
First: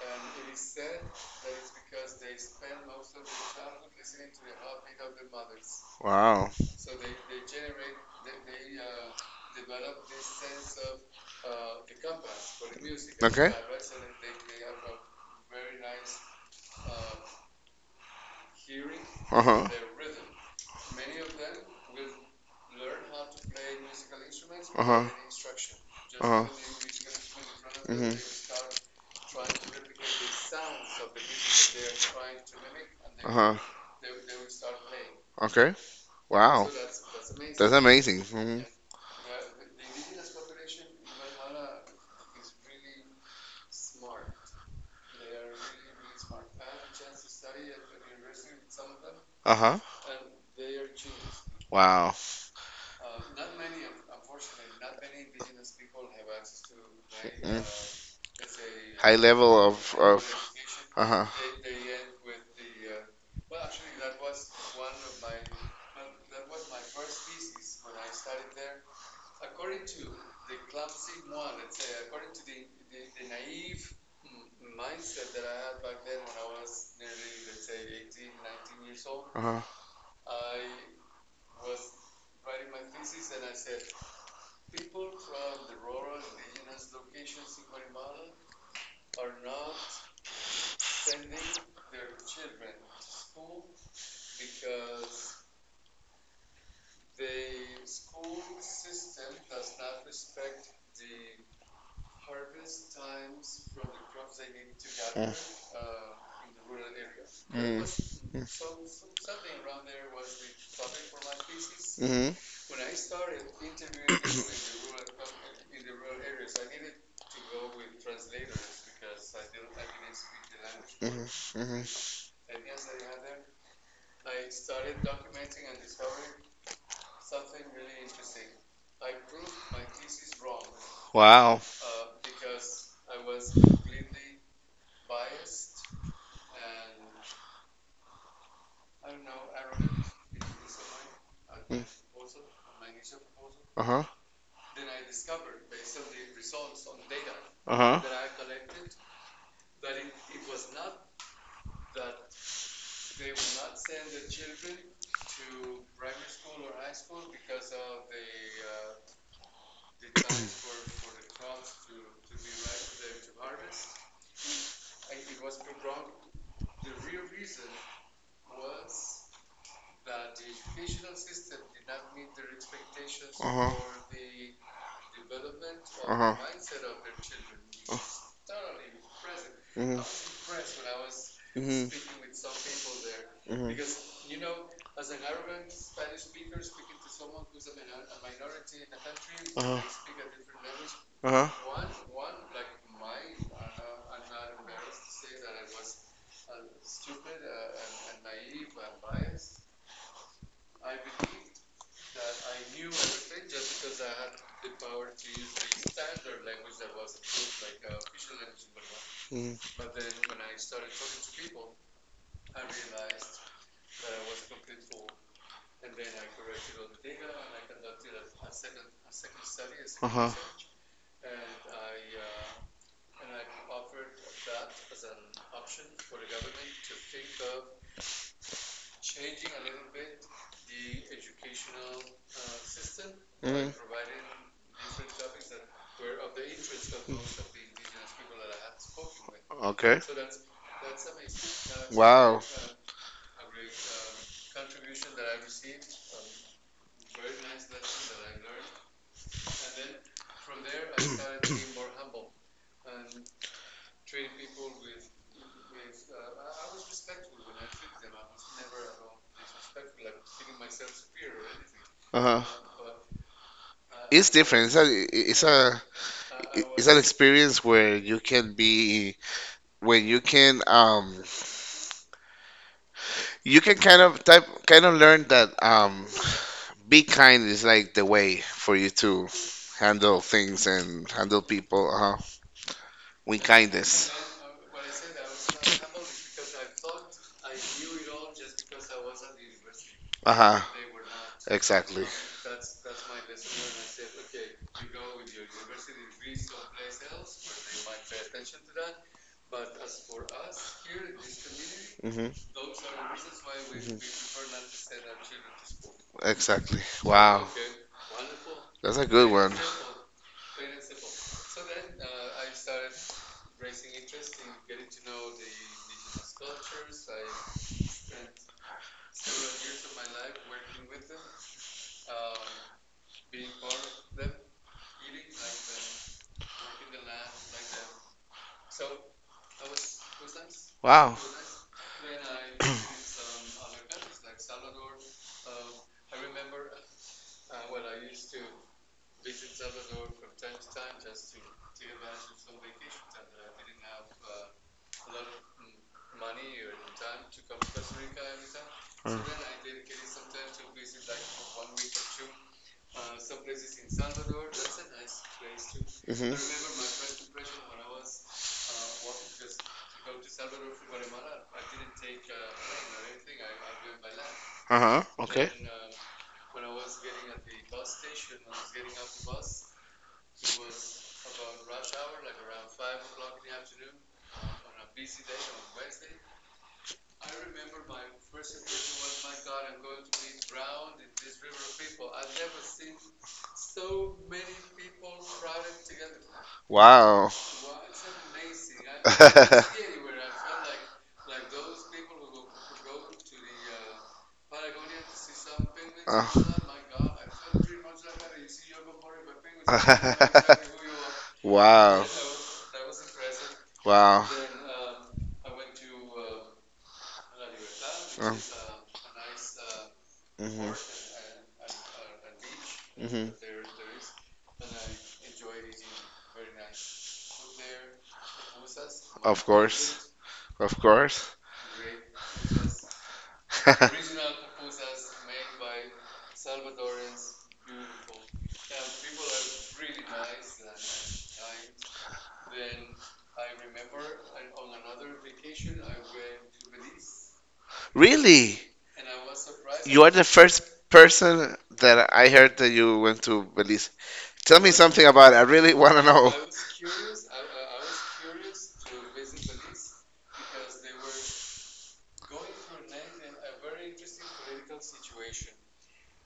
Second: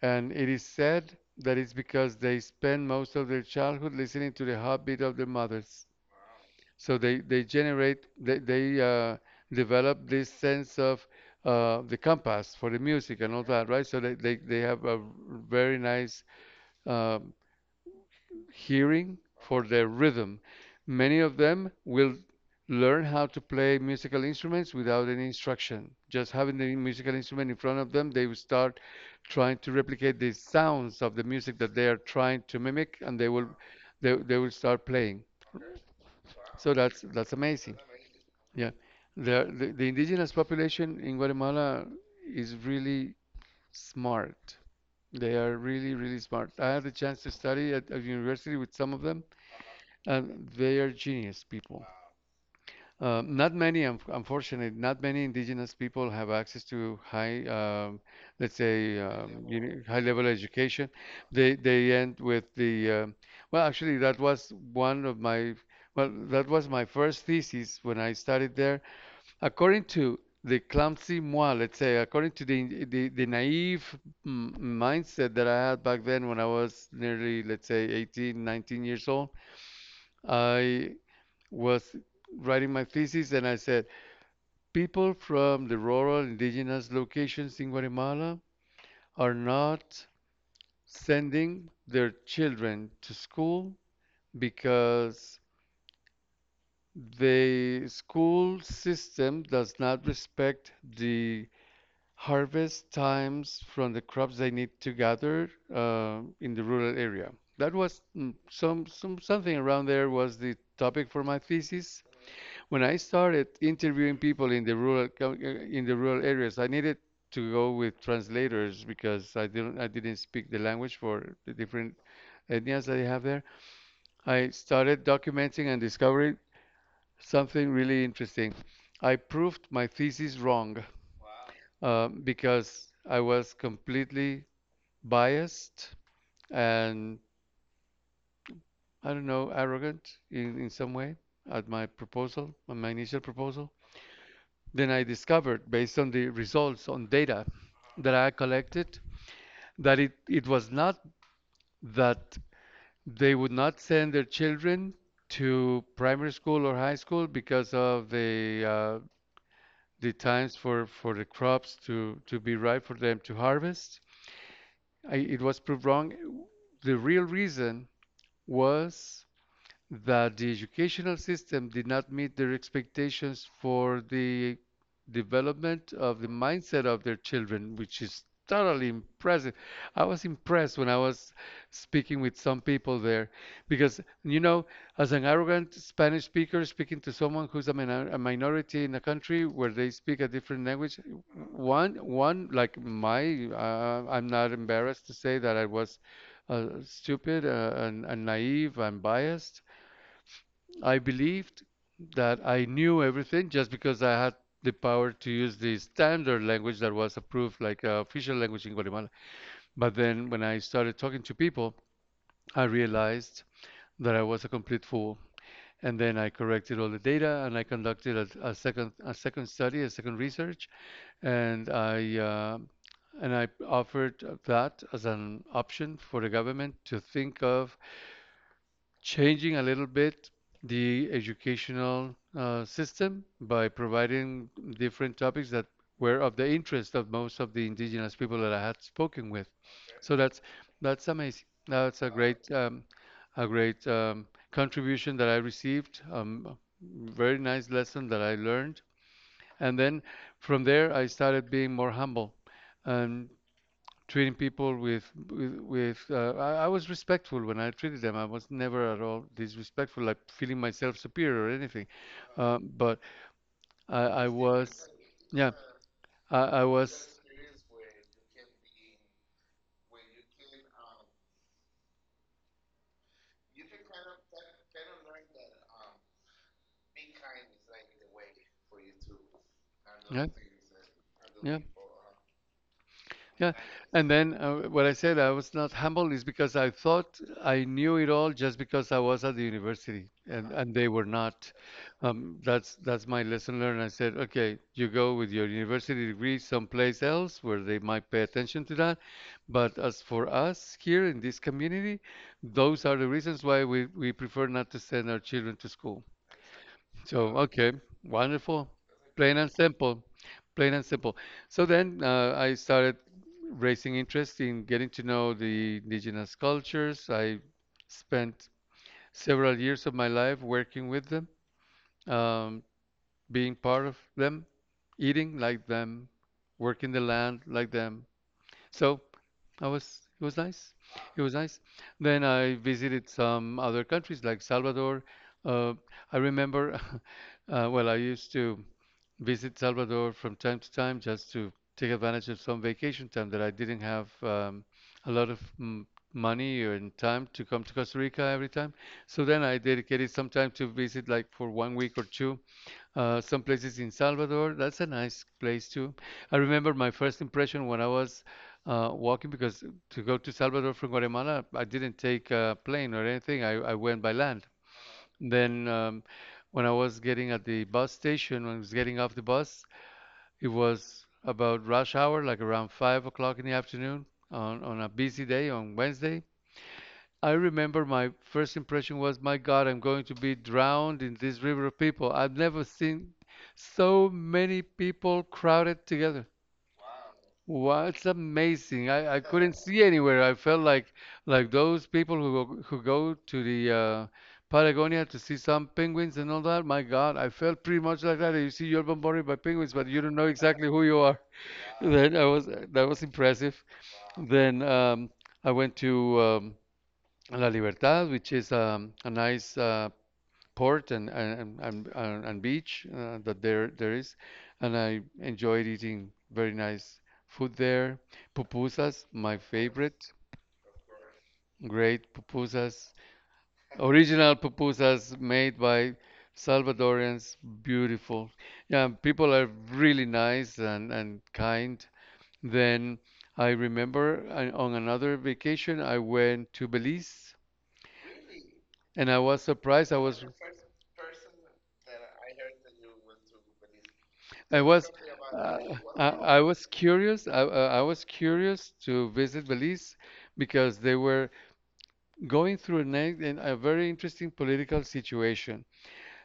S1: And it is said that it's because they spend most of their childhood listening to the heartbeat of their mothers.
S2: Wow.
S1: So they generate, they develop this sense of, the compass for the music and all
S2: Okay.
S1: that, right? So they have a very nice, uh, hearing, for
S2: Uh-huh.
S1: their rhythm. Many of them will learn how to play musical instruments
S2: Uh-huh.
S1: without any instruction. Just
S2: Uh-huh.
S1: having the musical instrument in front of them,
S2: Mm-hmm.
S1: they will start trying to replicate the sounds of the music that they are trying to mimic, and they will
S2: Uh-huh.
S1: they, they will start playing.
S2: Okay. Wow.
S1: So that's
S2: That's
S1: amazing.
S2: amazing. Hmm
S1: Yeah, the indigenous population in Guatemala is really smart. They are really, really smart. I had the chance to study at a university with some of them.
S2: Uh-huh.
S1: They are genius people.
S2: Wow.
S1: Not many, unfortunately, not many indigenous people have access to high,
S2: Mm.
S1: let's say,
S2: High level of
S1: high level
S2: of.
S1: education.
S2: Uh-huh.
S1: They end with the well, actually, that was one of my well, that was my first thesis when I studied there. According to the clumsy moi, let's say, according to the naive mindset that I had back then when I was nearly, let's say, 18, 19 years old.
S2: Uh-huh.
S1: I was writing my thesis, and I said, people from the rural indigenous locations in Guatemala are not sending their children to school because the school system does not respect the harvest times from the crops they need to gather, in the rural area. That
S2: Mm.
S1: was,
S2: Mm.
S1: something around there was the topic for my thesis.
S2: Mm-hmm.
S1: When I started interviewing people in in the rural areas, I needed to go with translators because I didn't speak the language for the different
S2: Mm-hmm.
S1: etnias that they have there. I started documenting and discovering something really interesting. I proved my thesis wrong,
S2: Wow.
S1: because I was completely biased and, I don't know, arrogant in some way at
S2: Mm.
S1: my proposal, on my initial proposal.
S2: Uh-huh.
S1: Then I discovered, based on the results on data that I collected,
S2: Uh-huh.
S1: that it was not that they would not send their children to primary school or high school because of the times for the crops to be ripe for them to harvest. It was proved wrong. The real reason was that the educational system did not meet their expectations
S2: Uh-huh.
S1: for the development of the
S2: Uh-huh.
S1: mindset of their children, which is totally impressive.
S2: Mhm.
S1: I was impressed when I was
S2: Mhm.
S1: speaking with some people there
S2: Mhm.
S1: because,
S2: Uh-huh.
S1: as an arrogant Spanish speaker speaking to someone who's a minority in a country where
S2: Uh-huh.
S1: they speak a different language. I'm not embarrassed to say that I was, stupid, and naive and biased. I believed that I knew everything just because I had the power to use the standard language that was approved like, official language in Guatemala. But then when I started talking to people, I realized that I was a complete fool. And then I corrected all the data and I conducted a second study, a second
S2: Uh-huh.
S1: research, and I offered that as an option for the government to think of changing a little bit the educational, system by
S2: Mhm.
S1: providing different topics that were of the interest of most of the indigenous people that I had spoken with.
S2: Okay.
S1: So that's amazing. That's a
S2: Wow.
S1: great, a great um, contribution that I received. Very nice lesson that I learned. And then from there, I started being more humble. And treating people with, I was respectful when I treated them. I was never at all disrespectful, like feeling myself superior or anything.
S2: Uh-huh.
S1: But I
S2: It's different. It's
S1: was,
S2: a, it's
S1: yeah,
S2: a,
S1: I
S2: it's an
S1: was,
S2: experience where you can be when you can kind of learn that be kind is like the way for you to handle
S1: yeah,
S2: things and handle
S1: yeah.
S2: people. Uh-huh. With
S1: Yeah, and
S2: kindness.
S1: then, when I said I was not humble is because I thought I knew it all just because I was at the university, and
S2: Uh-huh.
S1: and they were not.
S2: Exactly.
S1: That's my lesson learned. I said, okay, you go with your university degree someplace else where they might pay attention to that, but as for us here in this community,
S2: hmm
S1: those are the reasons why we prefer not to send our children to school.
S2: exactly.
S1: So,
S2: Wow.
S1: okay, wonderful.
S2: That's a good
S1: Plain and
S2: one.
S1: simple. Plain and simple. So then, I started raising interest in getting to know the indigenous cultures. I spent several years of my life working with them, um, being part of them, eating like them, working the land like them, so I was it was nice.
S2: Wow.
S1: It was nice. Then I visited some other countries like Salvador. Uh, I remember, well, I used to visit Salvador from time to time just to take advantage of some vacation time that I didn't have, a lot of m money or in time to come to Costa Rica every time. So then
S2: hmm
S1: I dedicated some time to visit like for one week or two, some places in Salvador. That's a nice place too. I remember my first impression when I was walking, because to go to Salvador from Guatemala, I didn't take a plane or anything. I went by land.
S2: uh-huh. Okay.
S1: Then, when I was getting at the bus station, when I was getting off the bus, it was about rush hour, like around 5 o'clock in the afternoon on a busy day on Wednesday. I remember my first impression was, my God, I'm going to be drowned in this river of people. I've never seen so many people crowded together.
S2: Wow.
S1: Wow, it's amazing. I couldn't see anywhere. I felt like those people who go to the, Patagonia to see some penguins and
S2: Oh.
S1: all that. My God, I felt pretty much like that. You see, you're bombarded by penguins, but you don't know exactly who you are.
S2: Wow.
S1: Then I was that was impressive.
S2: Wow.
S1: Then, I went to, La Libertad, which is,
S2: Mm.
S1: a nice,
S2: Mm-hmm.
S1: port and beach,
S2: hmm
S1: that there is, and I enjoyed eating very nice food there. Pupusas, my
S2: Of course.
S1: favorite,
S2: Of course.
S1: great pupusas, original pupusas made by Salvadorians, beautiful. Yeah, people are really nice and kind. Then I remember, on another vacation I went to Belize,
S2: Really?
S1: and I was surprised. I
S2: You are the
S1: was
S2: first person that I heard that you went to Belize. Tell
S1: I
S2: me
S1: was
S2: something about it. I
S1: uh,
S2: really want to know.
S1: I was curious. I was curious to visit Belize because they were going through a very interesting political situation.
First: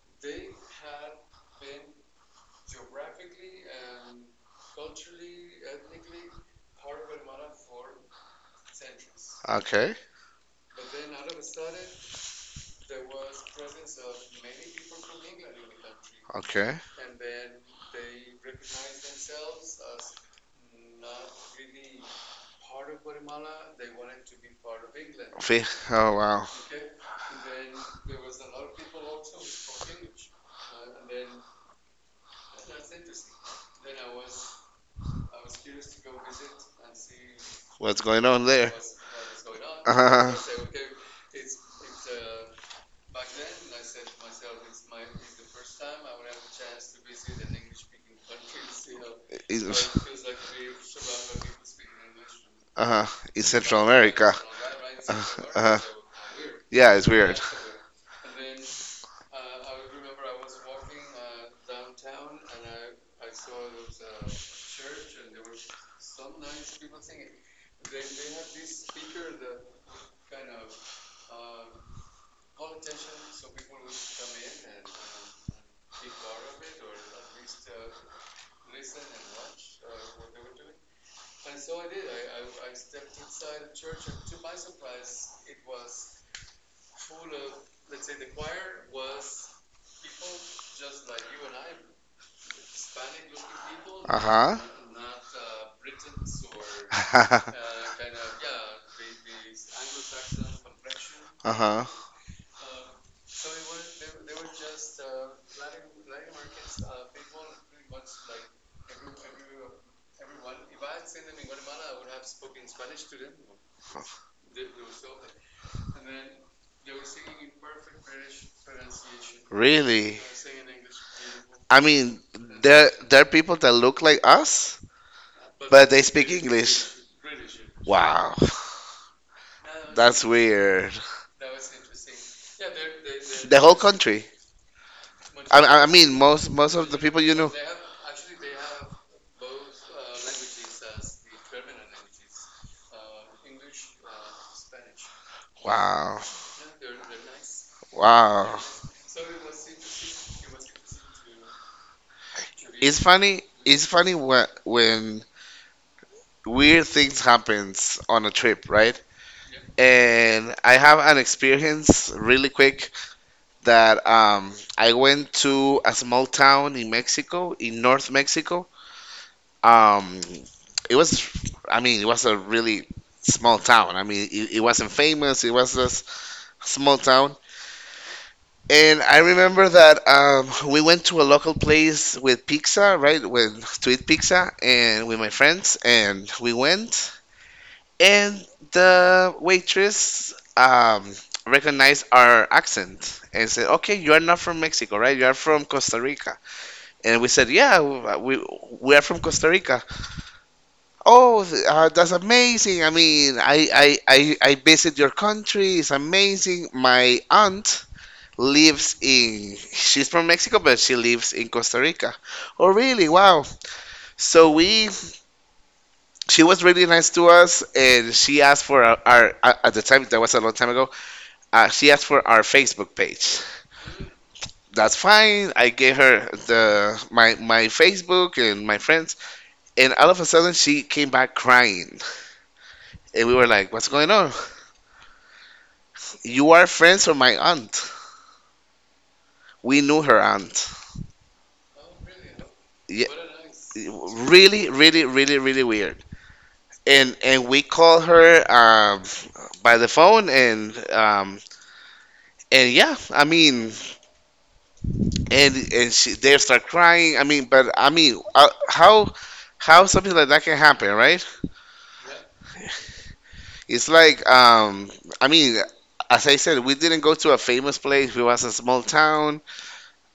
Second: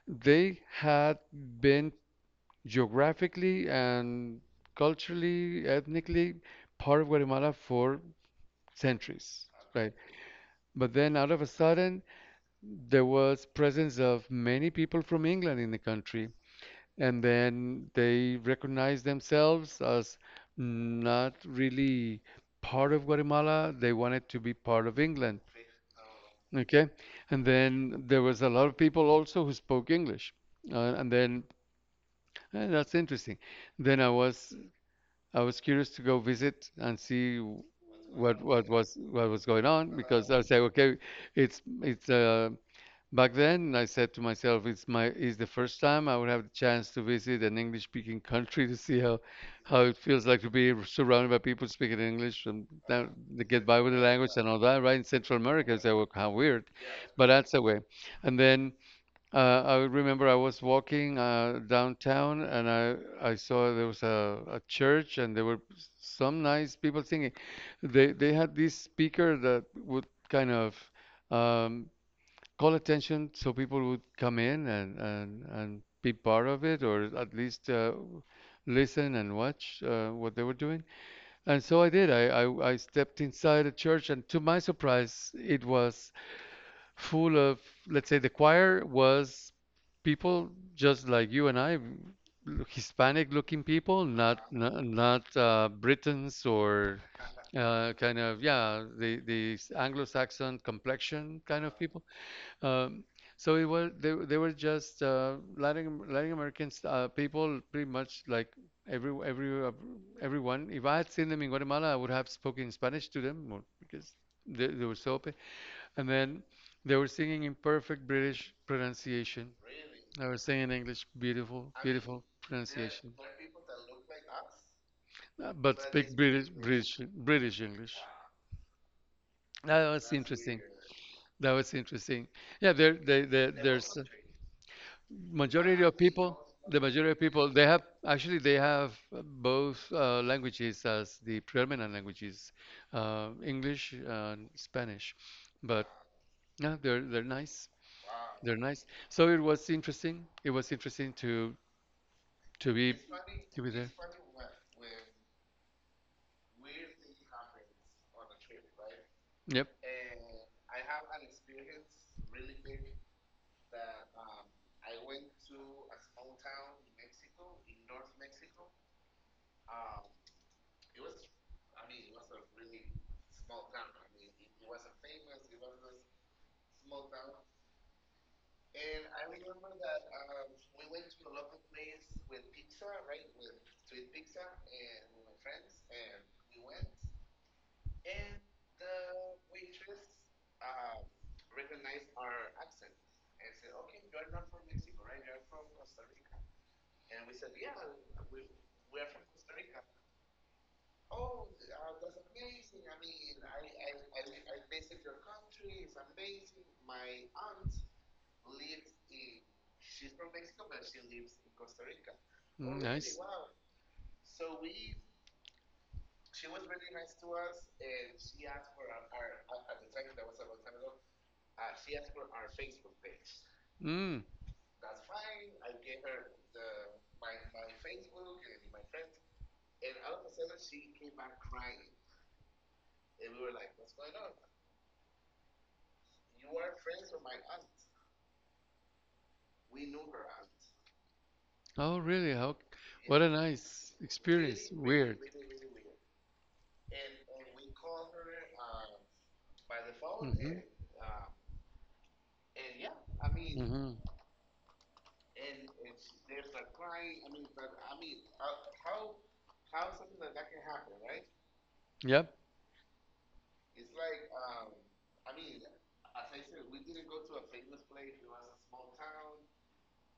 S1: They had been geographically and culturally, ethnically part of Guatemala for centuries, right?
S2: Okay,
S1: But then out of a sudden, there was presence of many people from England in the country,
S2: okay.
S1: and then they recognize themselves as not really part of Guatemala. They wanted to be part of England.
S2: Fe- Oh wow,
S1: Okay, and then there was a lot of people also who spoke English, and that's interesting. Then I was curious to go visit and see
S2: what's going on there?
S1: what was going
S2: Uh
S1: on, because
S2: huh.
S1: I say okay, it's back then, I said to myself, it's the first time I would have the chance to visit an English-speaking country to see
S2: In,
S1: how it feels like to be surrounded by people speaking English and
S2: Uh
S1: that,
S2: huh. In
S1: to get by
S2: Central
S1: with the language
S2: America.
S1: and all that, right? In
S2: Uh
S1: Central America,
S2: huh.
S1: it's like, how weird,
S2: Yeah, it's
S1: but
S2: weird.
S1: that's the way. And then, I remember I was walking, downtown, and I saw there was a church and there were some nice people singing. They had this speaker that would kind of, um, call attention so people would come in and, and be part of it, or at least, listen and watch, what they were doing. And so I did. I stepped inside a church, and to my surprise, it was full of, let's say, the choir was people just like you and I, Hispanic looking people,
S2: Uh huh.
S1: not, Britons, or, kind of, yeah, the Anglo-Saxon complexion
S2: Uh
S1: kind of
S2: huh.
S1: people. Um, so it was they were just, Latin Americans, people pretty much like every every uh, everyone. If I had seen them in Guatemala, I would have spoken Spanish to them, because they were so open. And then they were singing in perfect British pronunciation.
S2: Really?
S1: They were singing in English, beautiful,
S2: I mean,
S1: beautiful
S2: there
S1: pronunciation,
S2: there are people that look like us,
S1: but
S2: but they
S1: speak
S2: speak English.
S1: British English.
S2: Wow,
S1: That was
S2: that's
S1: interesting.
S2: weird.
S1: That was interesting. Yeah, there they
S2: The whole
S1: there's.
S2: country. I
S1: Majority
S2: I I
S1: of
S2: mean,
S1: people,
S2: most of the people you know.
S1: they have both, languages as the predominant languages, English and Spanish. But
S2: Wow,
S1: yeah, they're nice. They're
S2: wow.
S1: nice. So it was interesting. It was interesting to to be
S2: It's funny.
S1: to be
S2: It's
S1: there.
S2: funny when when weird things happens on a trip, right?
S1: Yep.
S2: And I have an experience really quick that I went to a small town in Mexico, in North Mexico. Um, it was, I mean, it was a really small town. I mean, it wasn't famous. It was a s- Small town. And I remember that we went to a local place with pizza, right? With to eat pizza, and with my friends, and we went. And the waitress recognized our accent and said, "Okay, you are not from Mexico, right? You are from Costa Rica." And we said, "Yeah, we are from Costa Rica." Oh, that's amazing! I mean, I visit your country. It's amazing. My aunt lives in she's from Mexico but she lives in Costa Rica. Oh
S1: Mm.
S2: really?
S1: Nice.
S2: Wow. So we She was really nice to us and she asked for our at the time that was a long time ago. She asked for our Facebook page.
S1: Mm.
S2: That's fine. I gave her the my Facebook and my friends, and all of a sudden she came back crying, and we were like, "What's going on? You are friends with my aunt. We knew her aunt.
S1: Oh, really? How?
S2: Yeah,
S1: What a nice experience.
S2: really, really,
S1: Weird.
S2: really, really weird." And we called her by the phone,
S1: hmm
S2: and yeah, I mean,
S1: hmm
S2: and she they start crying. I mean, but I mean, how something like that can happen, right?
S1: Yep.
S2: It's like, I mean, as I said, we didn't go to a famous place. We was a small town,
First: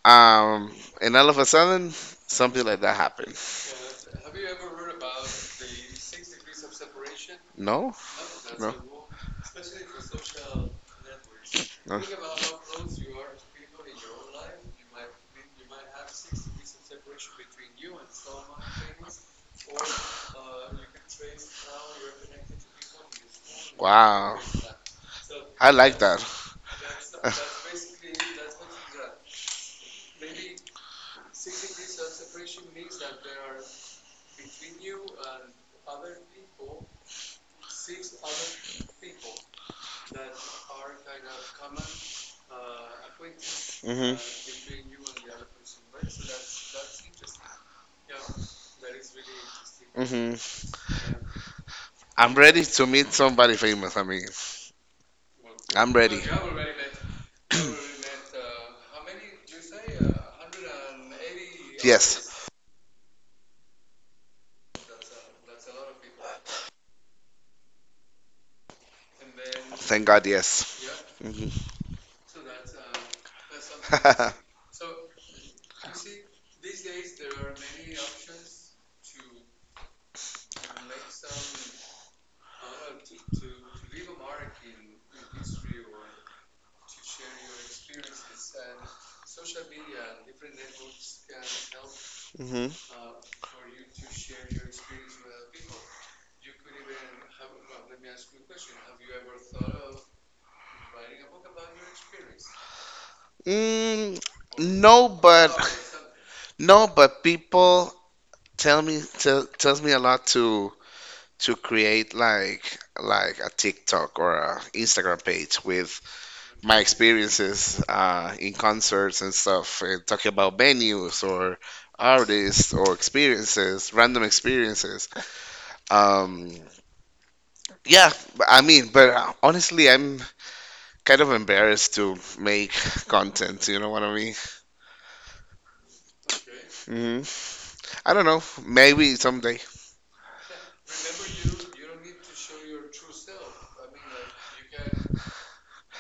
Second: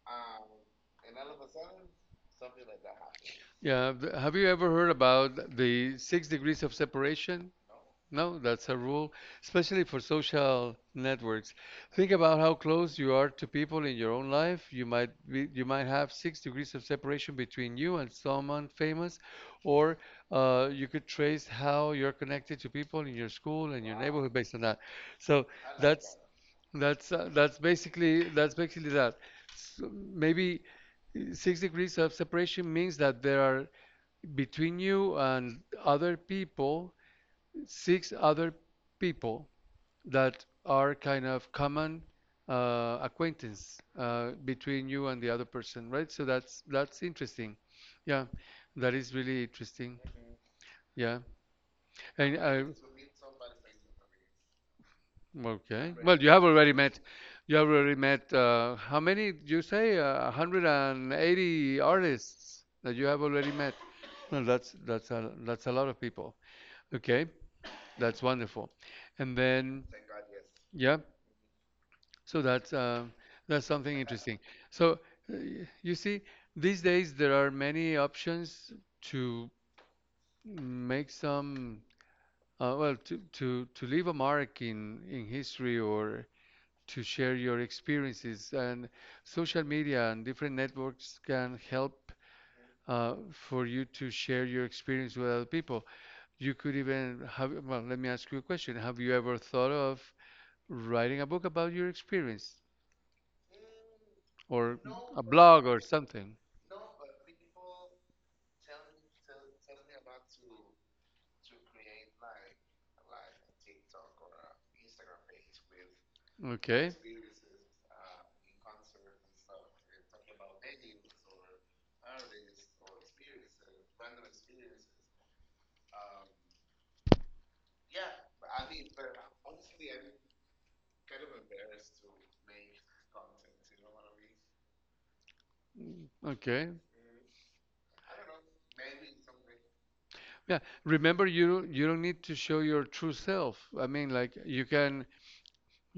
S2: um, and all of a sudden, something like that happened.
S1: Yeah, have you ever heard about the six degrees of separation?
S2: No,
S1: No, that's
S2: no,
S1: a rule, especially for social networks.
S2: no.
S1: Think about how close you are to people in your own life. You might have six degrees of separation between you and someone famous, or, you could trace how you're connected to people in your school and your neighborhood
S2: Wow,
S1: based on that. So
S2: I like
S1: that's
S2: that.
S1: that's basically that. So maybe six degrees of separation means that there are between you and other people, six other people that are kind of common, acquaintance,
S2: hmm
S1: between you and the other person, right? So that's interesting. Yeah, that is really interesting.
S2: hmm
S1: Yeah,
S2: I'm
S1: and I,
S2: ready to meet somebody famous. I mean, I'm
S1: okay. Well,
S2: ready.
S1: you have already met. You have already met. How many? Did you say, 180
S2: Yes,
S1: artists that you have already met? Well, that's a lot of people. Okay, that's wonderful. And then,
S2: thank God. Yes.
S1: yeah,
S2: hmm
S1: so that's something interesting. So, you see, these days there are many options to make some, well, to leave a mark in history, or to share your experiences, and social media and different networks can help,
S2: hmm
S1: for you to share your experience with other people. You could even have, well, let me ask you a question. Have you ever thought of writing a book about your experience,
S2: Mm,
S1: or
S2: no,
S1: a
S2: but
S1: blog or something?
S2: no, but people tell me tells me a lot to create like a TikTok or a Instagram page with my
S1: Okay.
S2: experiences in concerts and stuff, and talking about venues or artists or experiences, random experiences. Um, yeah, I mean, but honestly, I'm kind of embarrassed to make content. You know what I mean?
S1: Okay.
S2: Hmm I don't know. Maybe someday.
S1: Yeah, remember you don't need to show your true self. I mean, like, you can,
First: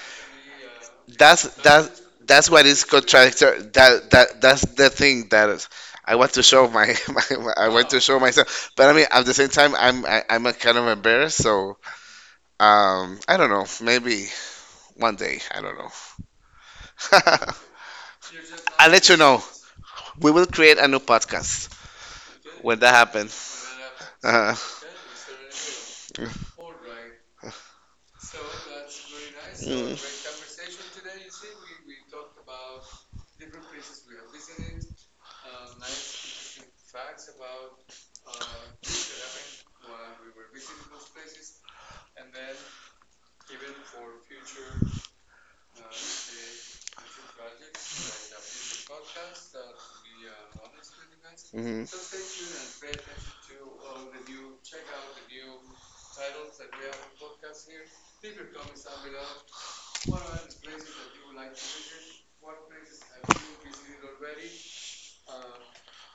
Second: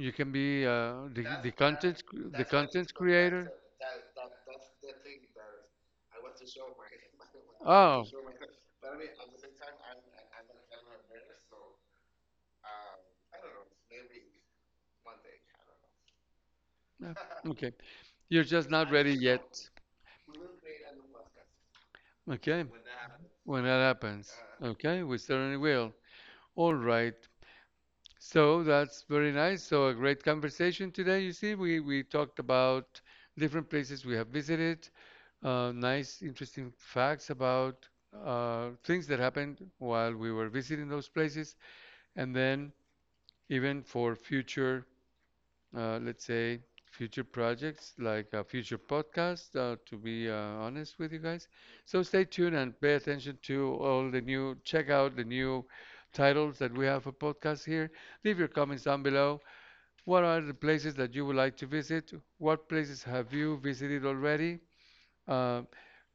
S1: you can be, the
S2: That's
S1: the
S2: that.
S1: content cr- the
S2: That's what is
S1: content creator.
S2: contractor. That's the thing that is- I want to show my, my I want to
S1: Oh,
S2: show myself. But I mean, at the same time, I'm a kind of embarrassed. So I don't know. Maybe one day. I don't know.
S1: yeah, okay. You're just not
S2: I'll let
S1: ready
S2: you know.
S1: yet.
S2: We will create a new podcast
S1: Okay.
S2: when that happens.
S1: When that happens.
S2: Uh,
S1: Okay, we certainly will.
S2: mm.
S1: All right. So that's very nice. So a
S2: Mhm.
S1: great conversation today. You see, we talked about different places we have visited, nice, interesting facts about, things that happened while we were visiting those places, and then even for future, let's say, future projects, like, future podcasts, to be, honest with you guys.
S2: Mhm.
S1: So stay tuned and pay attention to all the new, check out the new titles that we have for podcasts here. Leave your comments down below. What are the places that you would like to visit? What places have you visited already? Uh,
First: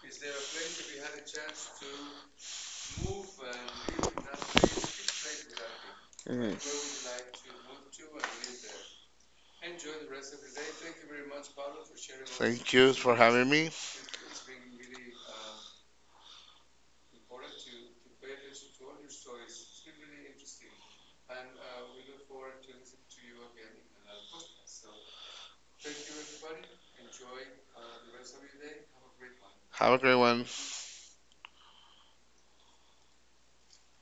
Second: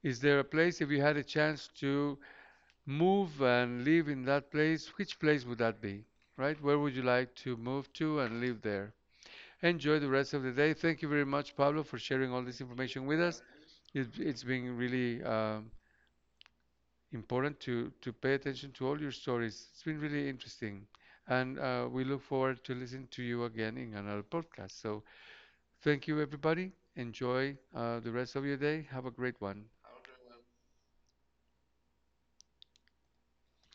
S1: is there a place, if you had a chance to move and live in that place, which place would that be? Right? Where would you like to move to and live there? Enjoy the rest of the day. Thank you very much, Pablo, for sharing all this
S2: Thank you
S1: information
S2: for
S1: with us.
S2: having me.
S1: It's been really, important to pay attention to all your stories. It's been really interesting. And, we look forward to listening to you again in another podcast. So thank you, everybody. Enjoy, the rest of your day. Have a great one.
S2: Have a great one.